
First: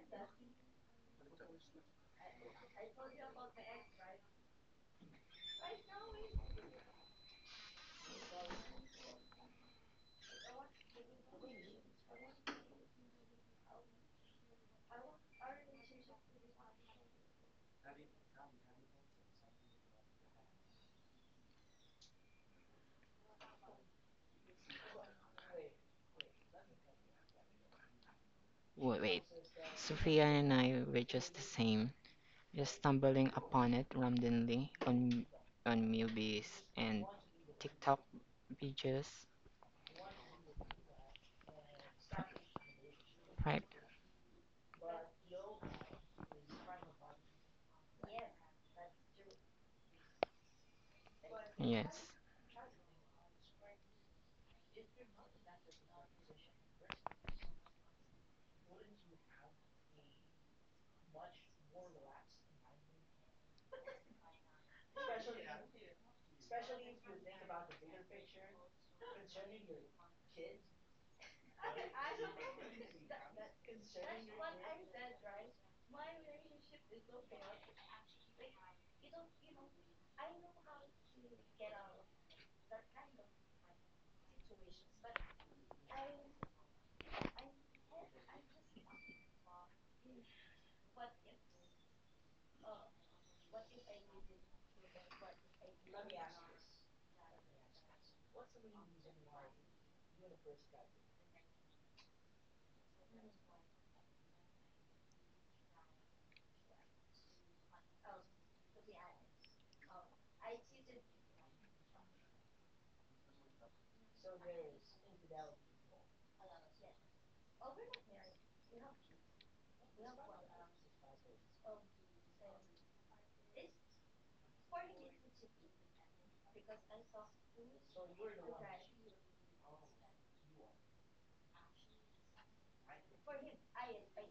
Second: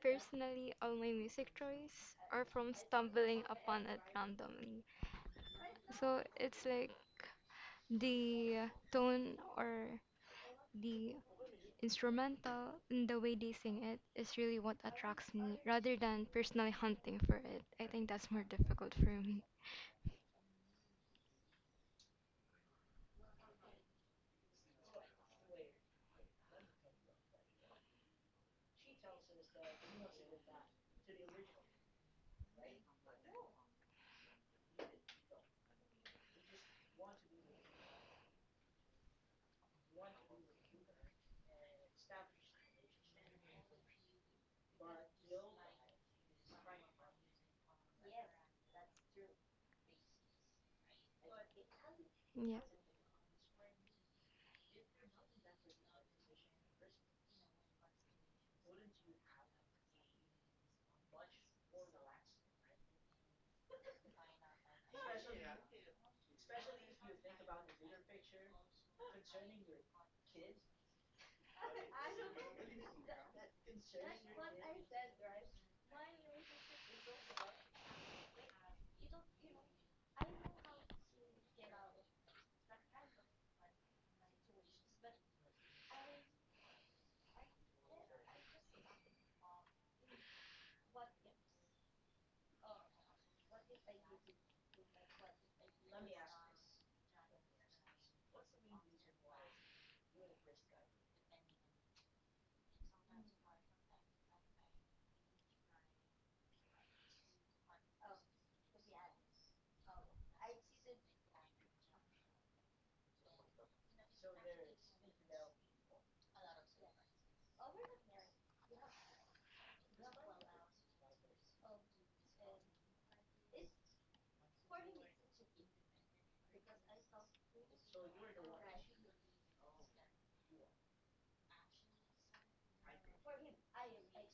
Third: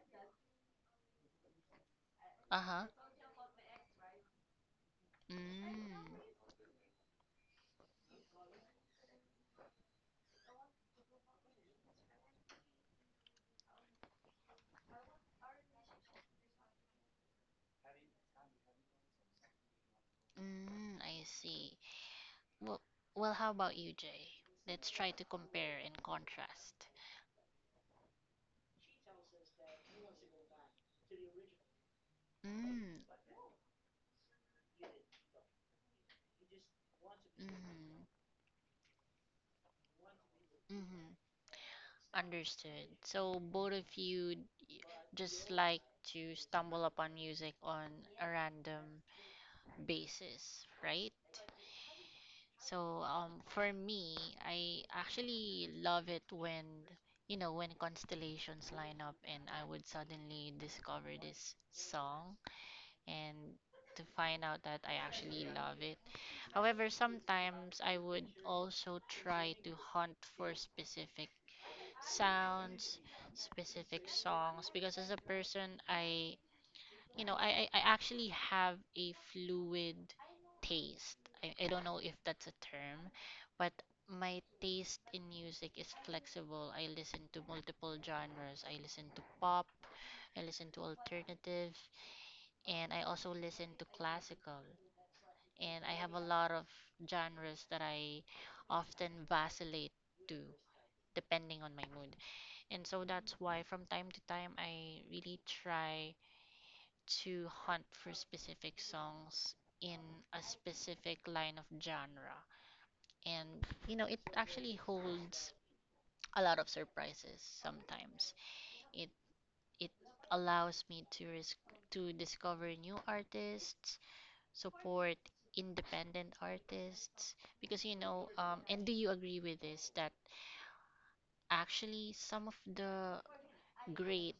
[SPEAKER 2] Personally, all my music choice are
[SPEAKER 1] Uh
[SPEAKER 2] from
[SPEAKER 1] huh.
[SPEAKER 2] stumbling upon it randomly.
[SPEAKER 1] Mm,
[SPEAKER 2] So it's like the tone or the instrumental and the way they sing it is really what attracts me rather than personally hunting for it. I think that's more difficult for me.
[SPEAKER 1] I see. Well, well, how about you, Jay? Let's try to compare and contrast.
[SPEAKER 3] Wait, wait. Sophia and I were just the same, just
[SPEAKER 1] Mm,
[SPEAKER 3] stumbling upon it randomly on Mubi's and
[SPEAKER 1] mm,
[SPEAKER 3] TikTok videos,
[SPEAKER 1] mm. Understood. So both
[SPEAKER 3] right?
[SPEAKER 1] of you d- just like to stumble upon music on a random basis, right?
[SPEAKER 3] Yes,
[SPEAKER 2] Yeah.
[SPEAKER 1] So for me, I actually love it when you know when constellations line up and I would suddenly discover this song and to find out that I actually love it. However, sometimes I would also try to hunt for specific sounds, specific songs. Because as a person, you know, I actually have a fluid taste. I don't know if that's a term, but my taste in music is flexible. I listen to multiple genres. I listen to pop, I listen to alternative, and I also listen to classical. And I have a lot of genres that I often vacillate to depending on my mood. And so that's why from time to time I really try to hunt for specific songs in a specific line of genre. And you know, it actually holds a lot of surprises sometimes. It it allows me to risk to discover new artists, support independent artists because you know and do you agree with this that actually some of the great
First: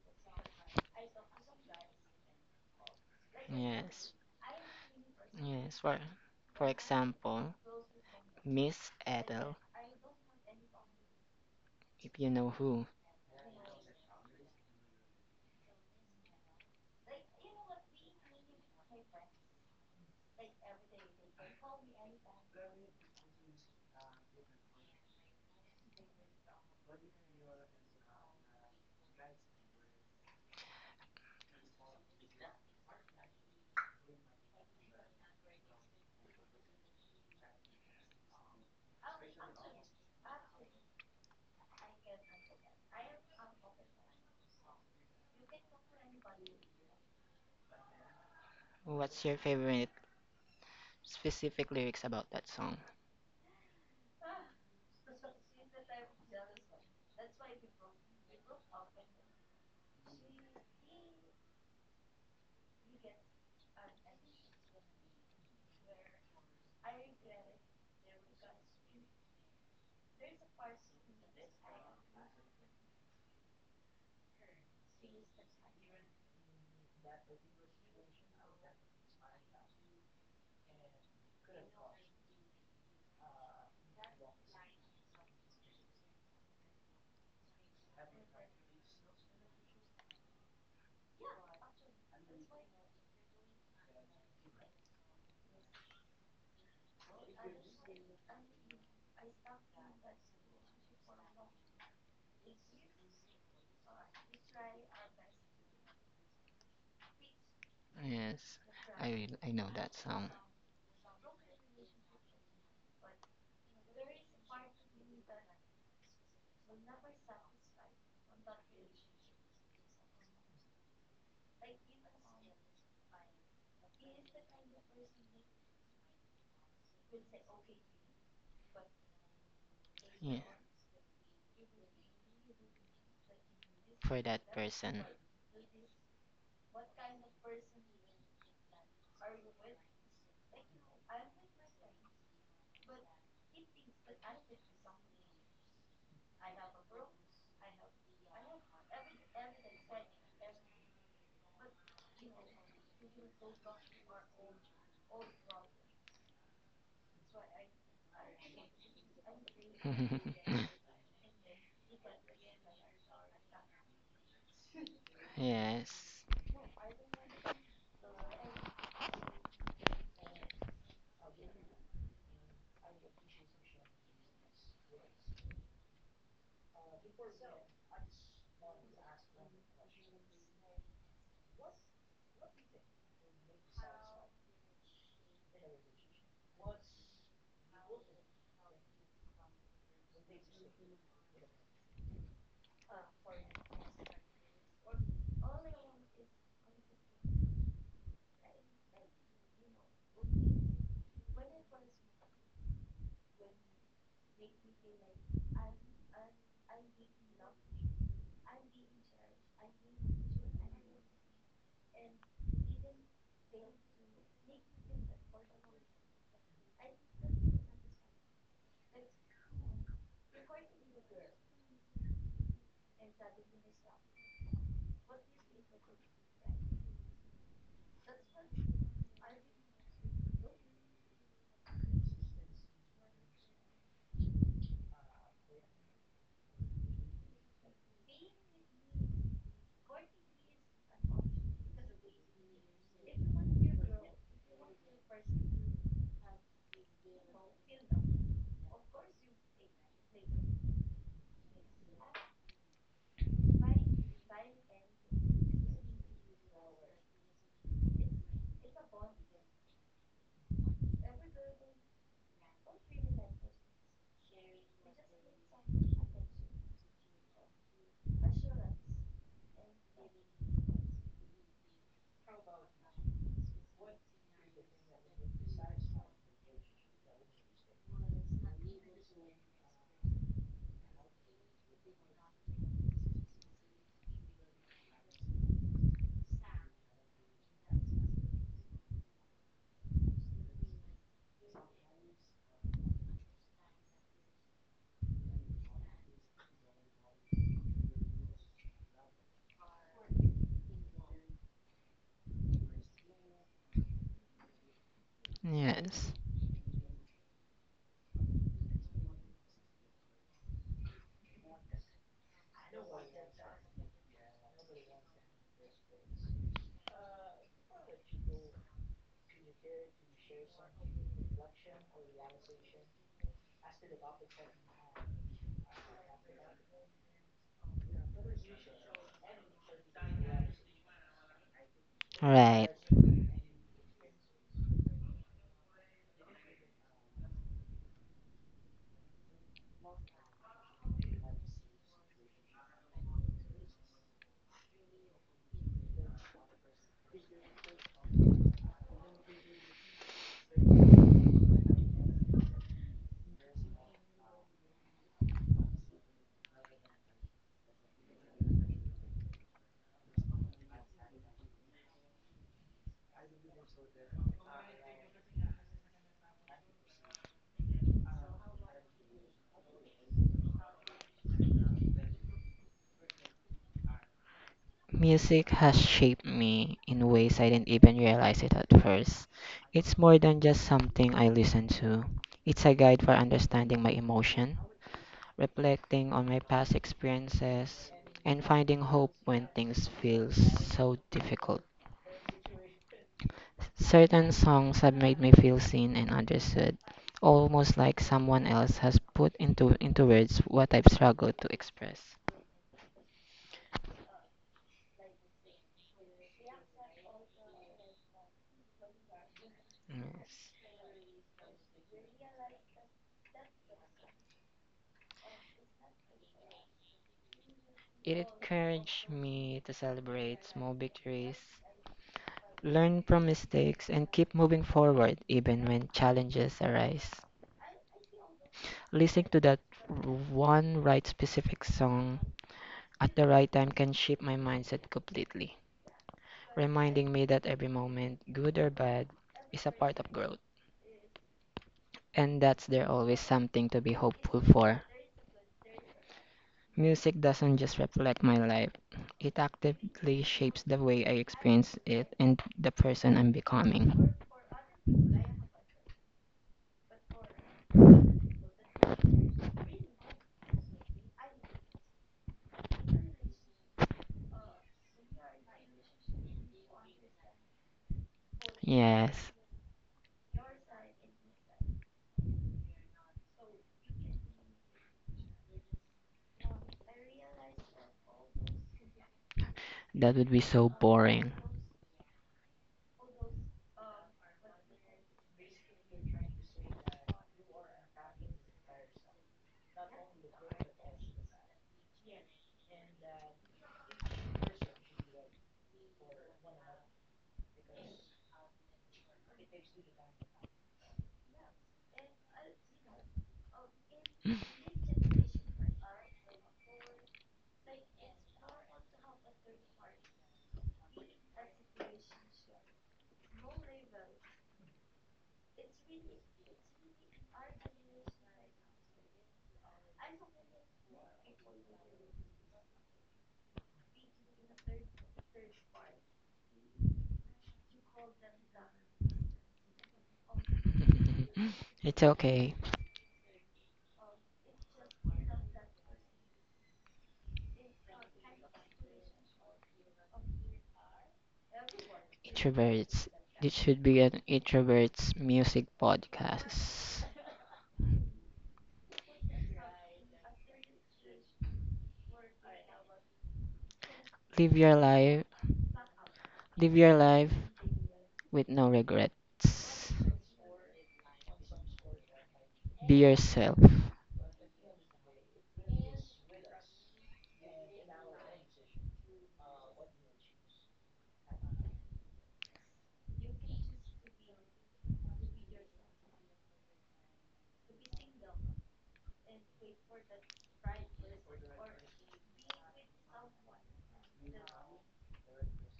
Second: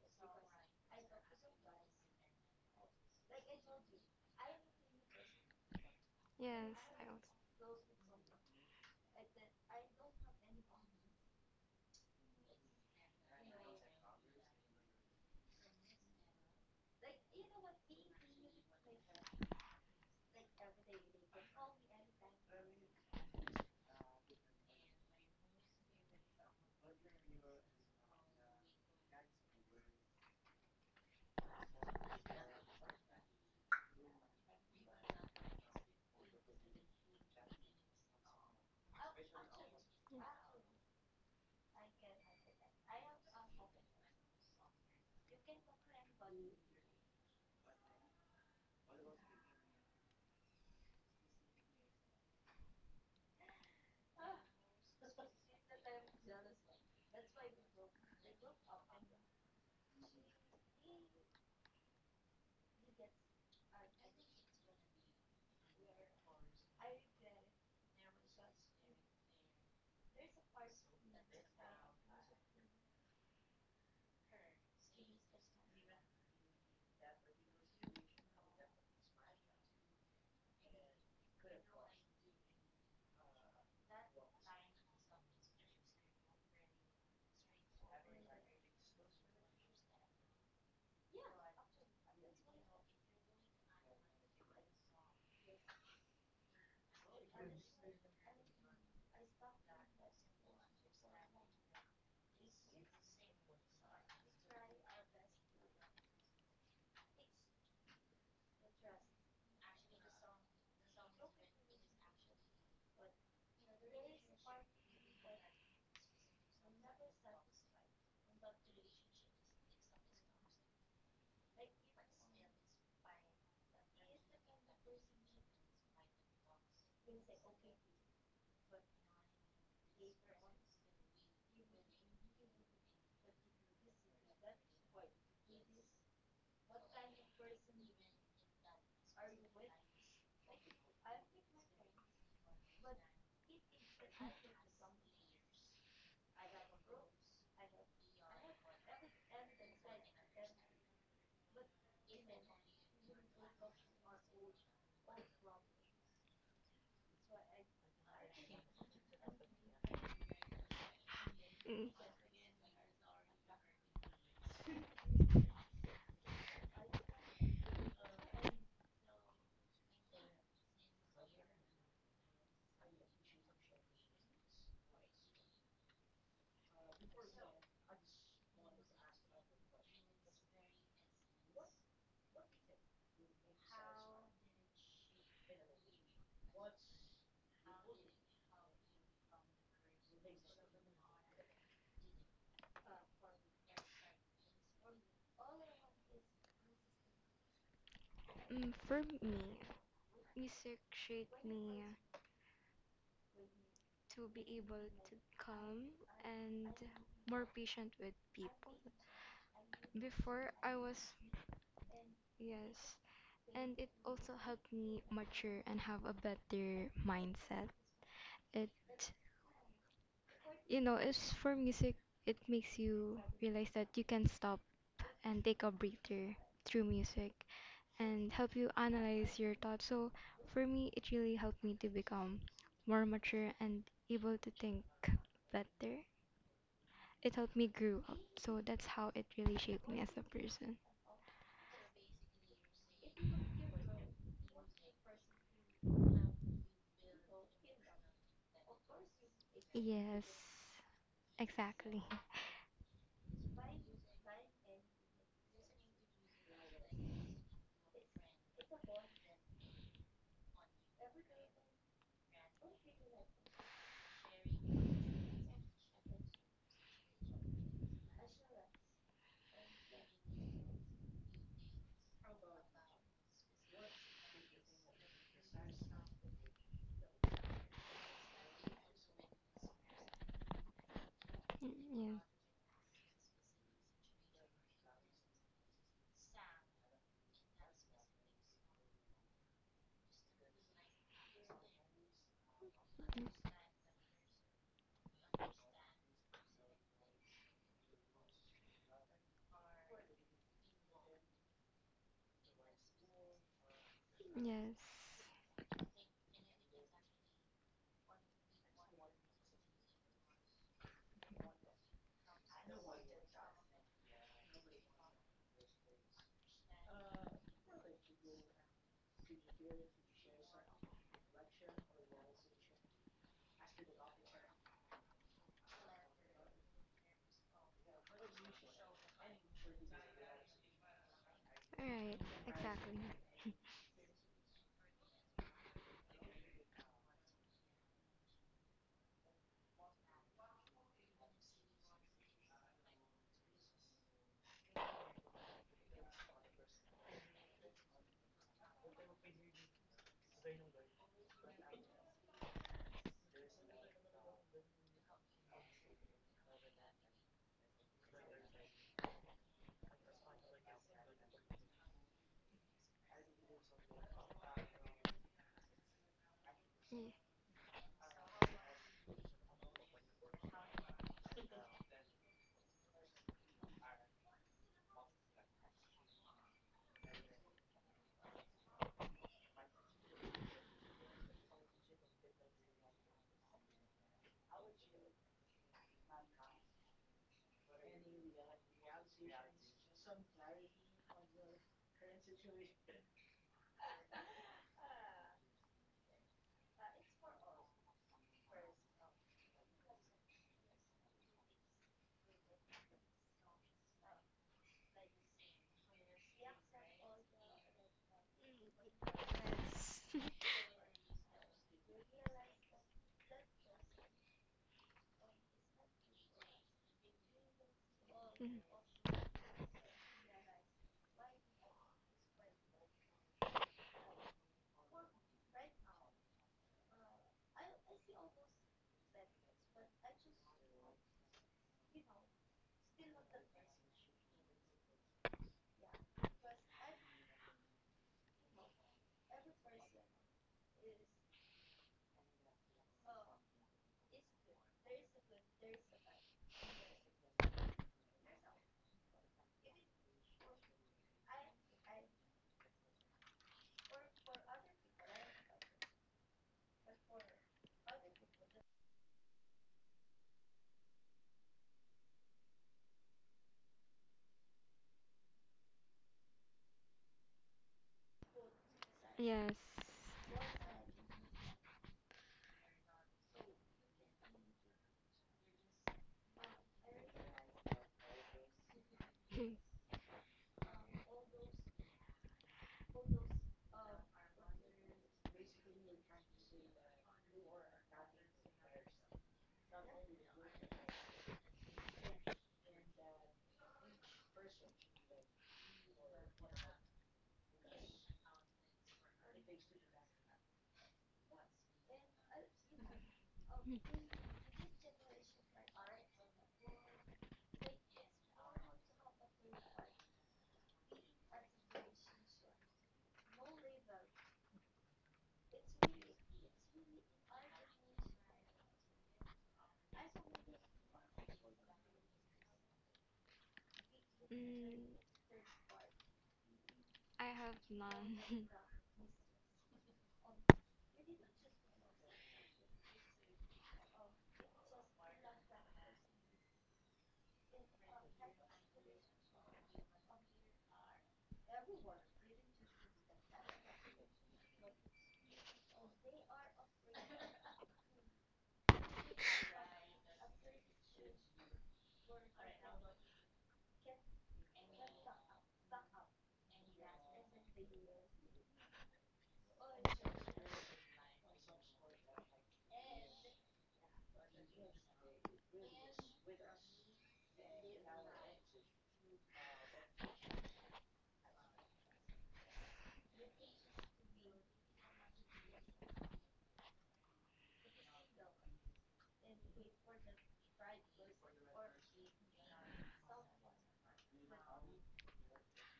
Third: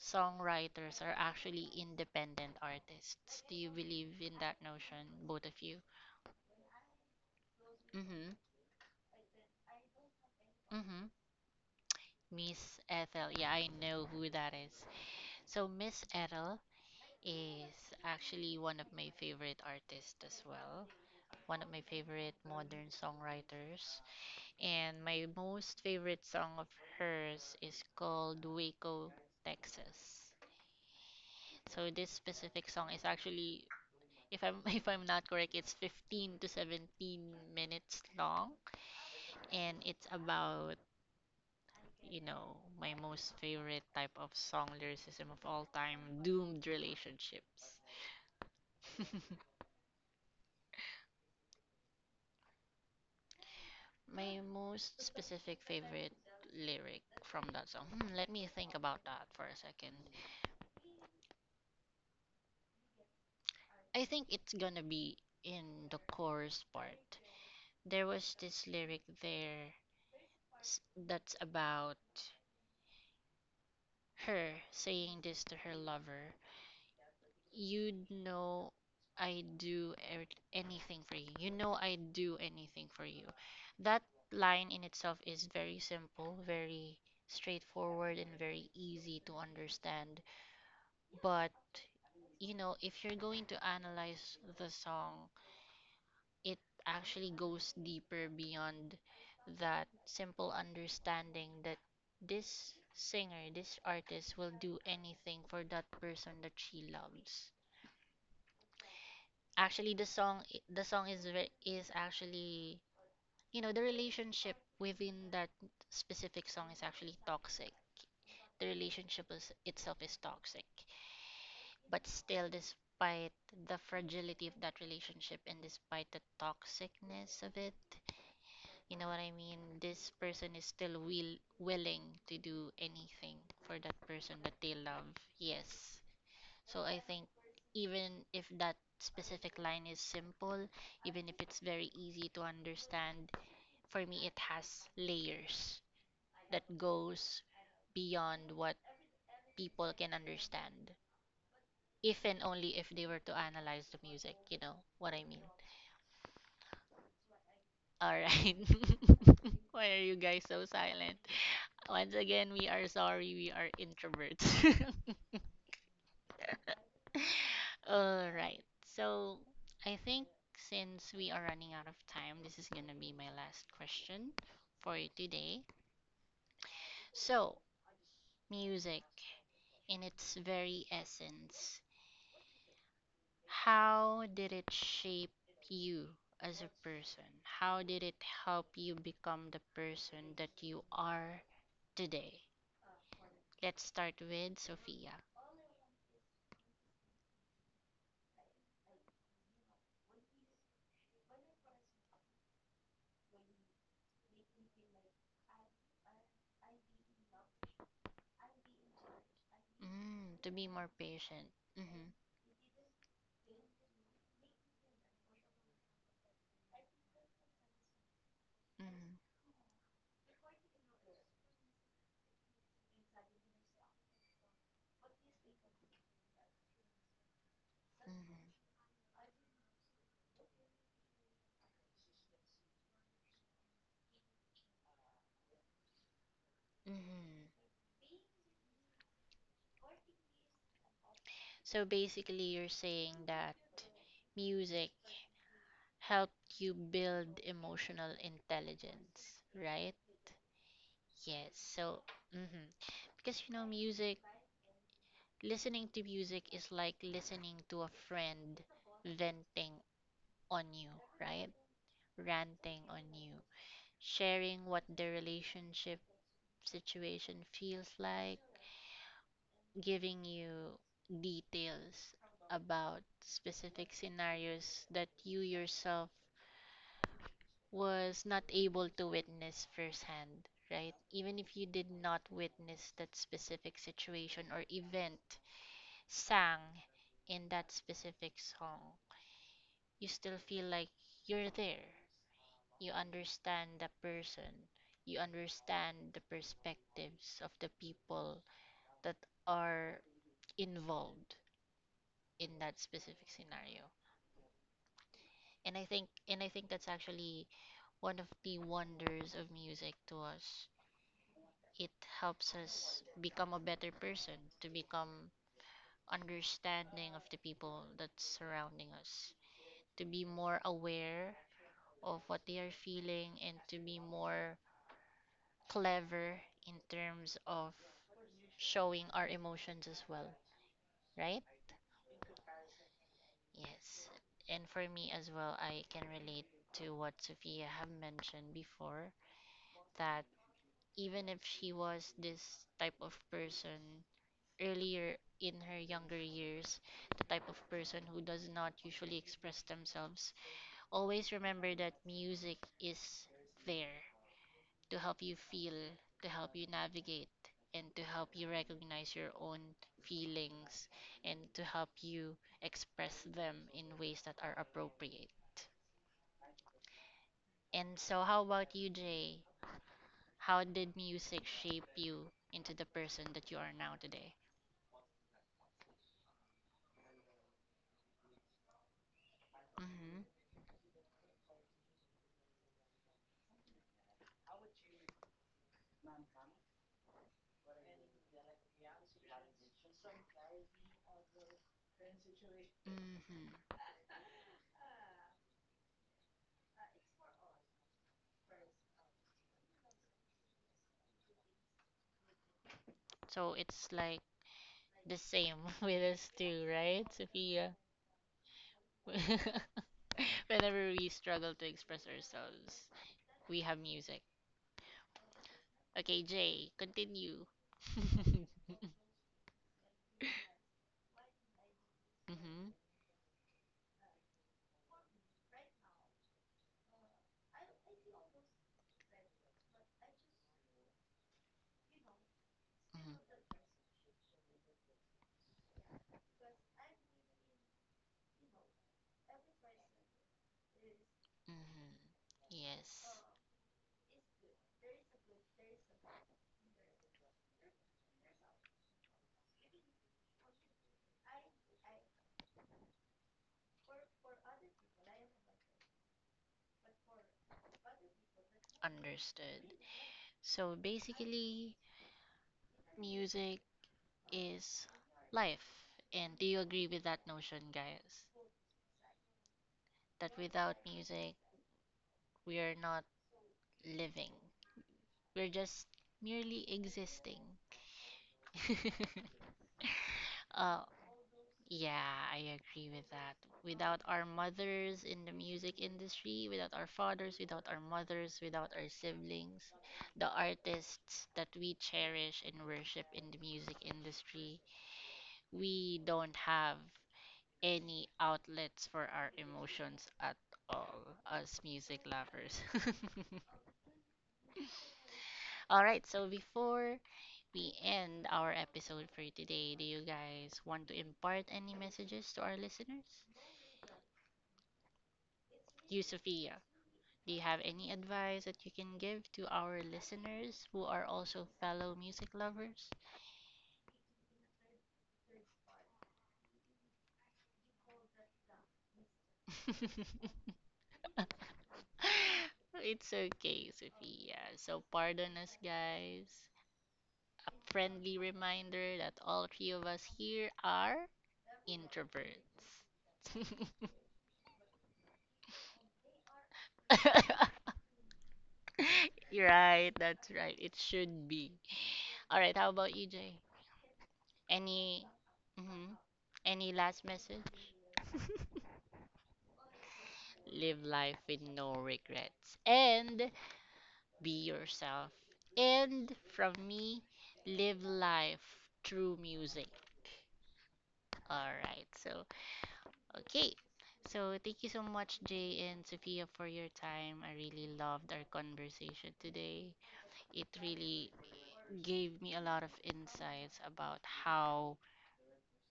[SPEAKER 1] songwriters are actually independent artists. Do you
[SPEAKER 3] yes,
[SPEAKER 1] believe in that notion, both of you?
[SPEAKER 3] yes. For
[SPEAKER 2] Yes, I
[SPEAKER 3] example,
[SPEAKER 2] also.
[SPEAKER 1] Mm-hmm.
[SPEAKER 3] Miss Ethel,
[SPEAKER 1] Mm-hmm.
[SPEAKER 3] if you know
[SPEAKER 1] Miss
[SPEAKER 3] who,
[SPEAKER 1] Ethel. Yeah, I know who that is. So Miss Ethel is actually one of my favorite artists as well. One of my favorite modern songwriters. And my most favorite song of hers is called Waco, Texas. So this specific song is actually if I'm if I'm not correct, it's 15 to 17 minutes long and it's
[SPEAKER 2] Yeah.
[SPEAKER 1] about you know, my most favorite type of song lyricism of all time, doomed relationships.
[SPEAKER 3] what's your favorite specific lyrics about that song?
[SPEAKER 1] my most specific favorite lyric from that song. Hmm, let me think about that for a second. I think it's gonna be in the chorus part. There was this lyric there s- that's about her saying this to her lover. You know I do anything for you. You know I do anything for you. That line in itself is very simple, very straightforward, and very easy to understand. But, you know, if you're going to analyze the song, it actually goes deeper beyond that simple understanding that this singer, this artist will do anything for that person that she loves.
[SPEAKER 3] Yes, I will- I know that
[SPEAKER 1] Actually,
[SPEAKER 3] song.
[SPEAKER 1] the song is actually you know the relationship within that specific song is actually toxic. The relationship is, itself is toxic, but still, despite the fragility of that relationship and despite the toxicness of it, you know what I mean. This
[SPEAKER 3] Yeah,
[SPEAKER 1] person is still willing to do anything for that
[SPEAKER 3] for that
[SPEAKER 1] person that they
[SPEAKER 3] person.
[SPEAKER 1] love. Yes. So I think even if that specific line is simple, even if it's very easy to understand, for me it has layers that goes beyond what people can understand. If and only if they were to analyze the music, you know what I mean. All right. Why are you guys so silent?
[SPEAKER 2] Mm,
[SPEAKER 1] Once again, we are sorry, we are introverts.
[SPEAKER 3] Yes,
[SPEAKER 1] All right. So I think since we are running out of time, this is gonna be my last question for you today. So, music in its very essence, how did it shape you as a person? How did it help you become the person that you are today? Let's start with Sophia.
[SPEAKER 2] for me, music shaped me to be able to calm and more patient with people.
[SPEAKER 1] Mm,
[SPEAKER 2] Before
[SPEAKER 1] to be
[SPEAKER 2] I
[SPEAKER 1] more
[SPEAKER 2] was,
[SPEAKER 1] patient. Mm-hmm,
[SPEAKER 2] yes, and it also helped me mature and have a better mindset. It,
[SPEAKER 1] mm-hmm,
[SPEAKER 2] you know, it's for music, it makes you realize that you can stop and take a breather through music and
[SPEAKER 1] mm-hmm.
[SPEAKER 2] help you analyze your thoughts. So for me, it really helped me to become more mature and able to think better. It
[SPEAKER 1] Hmm.
[SPEAKER 2] helped me grow up. So that's how it really shaped me as a person.
[SPEAKER 1] So basically, you're saying that music helped you build emotional intelligence, right?
[SPEAKER 2] Yes,
[SPEAKER 1] Yes.
[SPEAKER 2] exactly.
[SPEAKER 1] So, mm-hmm. Because you know, music, listening to music is like listening to a friend venting on you, right? Ranting on you, sharing what the relationship situation feels like, giving you details about specific scenarios that you yourself was not able to witness firsthand, right? Even if you did
[SPEAKER 2] Yeah.
[SPEAKER 1] not witness that specific situation or event sang in that specific song, you still feel like you're there. You understand the person, you understand the perspectives of the people that are involved in that specific scenario.
[SPEAKER 2] Yes.
[SPEAKER 1] And
[SPEAKER 3] yes.
[SPEAKER 1] I think that's actually one of the wonders of music to us. It helps us become a better person, to become understanding of the people that's surrounding us, to be more aware of what they are feeling, and to be more clever in terms of showing our emotions as well, right?
[SPEAKER 2] All right.
[SPEAKER 3] Right.
[SPEAKER 2] Exactly.
[SPEAKER 1] Yes. And for me as well, I can relate to what Sophia have mentioned before that even if she was this type of person earlier in her younger years, the type of person who does not usually express themselves, always remember that music is there to help you feel, to help you navigate, and to help you recognize your own feelings and to help you express them in ways that are appropriate.
[SPEAKER 2] Ye-
[SPEAKER 1] And so, how about you, Jay? How did music shape you into the person that you are now today?
[SPEAKER 3] Music has shaped me in ways I didn't even realize it at first. It's more
[SPEAKER 1] Mm-hmm.
[SPEAKER 3] than just something I listen to. It's a guide for understanding my emotions, reflecting on my past experiences, and finding hope when things feel so difficult.
[SPEAKER 1] Hmm.
[SPEAKER 3] Certain songs have made me feel seen and understood, almost like someone else has into words what I've struggled to express.
[SPEAKER 1] So it's like the same with us too, right, Sophia?
[SPEAKER 2] Yes.
[SPEAKER 3] Yes.
[SPEAKER 1] Whenever we struggle to express ourselves, we have music. Okay, Jay, continue.
[SPEAKER 3] It
[SPEAKER 1] hmm.
[SPEAKER 3] encouraged
[SPEAKER 2] Mhm.
[SPEAKER 3] me to celebrate small victories, learn from mistakes, and keep moving forward even when challenges arise. Listening to that one right specific song at the
[SPEAKER 1] Hmm.
[SPEAKER 3] right time can shift my mindset completely, reminding me that every moment, good or bad, is a part of growth,
[SPEAKER 1] Hmm.
[SPEAKER 3] and that there's
[SPEAKER 1] Yes,
[SPEAKER 3] always something to be hopeful for. Music doesn't just reflect my life, it actively shapes the way I experience it and the person I'm becoming.
[SPEAKER 1] understood. So basically, music is life. And do you agree with that notion, guys?
[SPEAKER 3] Yes,
[SPEAKER 2] Yes.
[SPEAKER 1] That without music, we are not living. We're just merely existing.
[SPEAKER 2] Mhm.
[SPEAKER 3] that would be so
[SPEAKER 1] Oh,
[SPEAKER 3] boring.
[SPEAKER 1] yeah, I agree with that. Without our mothers in the music industry, without our fathers, without our mothers, without our siblings, the artists that we cherish and worship in the music industry, we don't have any outlets for our emotions at all, us music lovers.
[SPEAKER 2] Mhm.
[SPEAKER 1] All right, so before we end our episode for today, do you guys want to impart any messages to our listeners? You, Sophia, do you have any advice that you can give to our listeners who are also fellow music lovers?
[SPEAKER 2] Mm, I have none.
[SPEAKER 3] It's okay,
[SPEAKER 1] It's okay, Sophia. So pardon us, guys. A friendly reminder that all three of us here are introverts.
[SPEAKER 3] introverts. This should be an introverts music podcast.
[SPEAKER 1] You're right, that's right. It should be. All right, how about you, Jay?
[SPEAKER 3] Live your
[SPEAKER 1] Any
[SPEAKER 3] life,
[SPEAKER 1] mhm,
[SPEAKER 3] live
[SPEAKER 1] any
[SPEAKER 3] your
[SPEAKER 1] last
[SPEAKER 3] life
[SPEAKER 1] message?
[SPEAKER 3] with no regrets.
[SPEAKER 1] Live life with no regrets
[SPEAKER 3] Be
[SPEAKER 1] and
[SPEAKER 3] yourself.
[SPEAKER 1] be yourself. And from me, live life through music. All right. Okay. So, thank you so much, Jay and Sophia, for your time. I really loved our conversation today. It really gave me a lot of insights about how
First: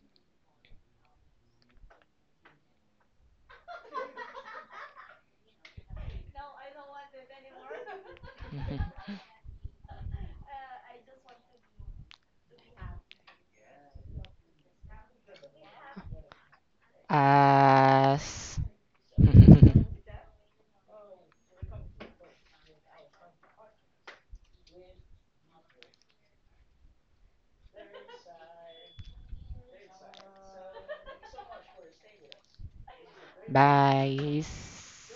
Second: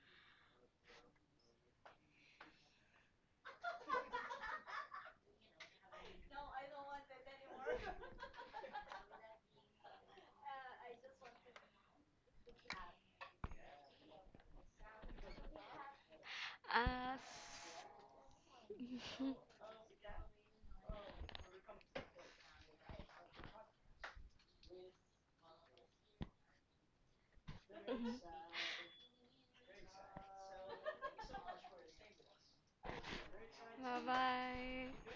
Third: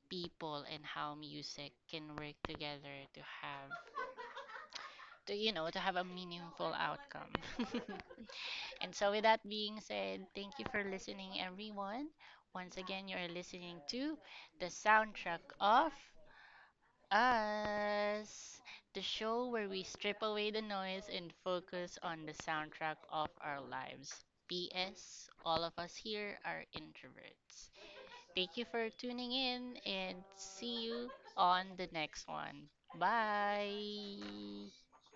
[SPEAKER 1] people and how music can work together to have to you know to have a meaningful outcome. and so with that being said, thank you for listening everyone. Once again, you're listening to The Soundtrack of
[SPEAKER 2] As
[SPEAKER 3] As.
[SPEAKER 1] Us, the show where we strip away the noise and focus on the soundtrack of our lives. PS, all of us here are introverts. Thank you for tuning in and see you on the next one.
[SPEAKER 2] bye
[SPEAKER 3] Bye.
[SPEAKER 1] Bye.
[SPEAKER 2] bye.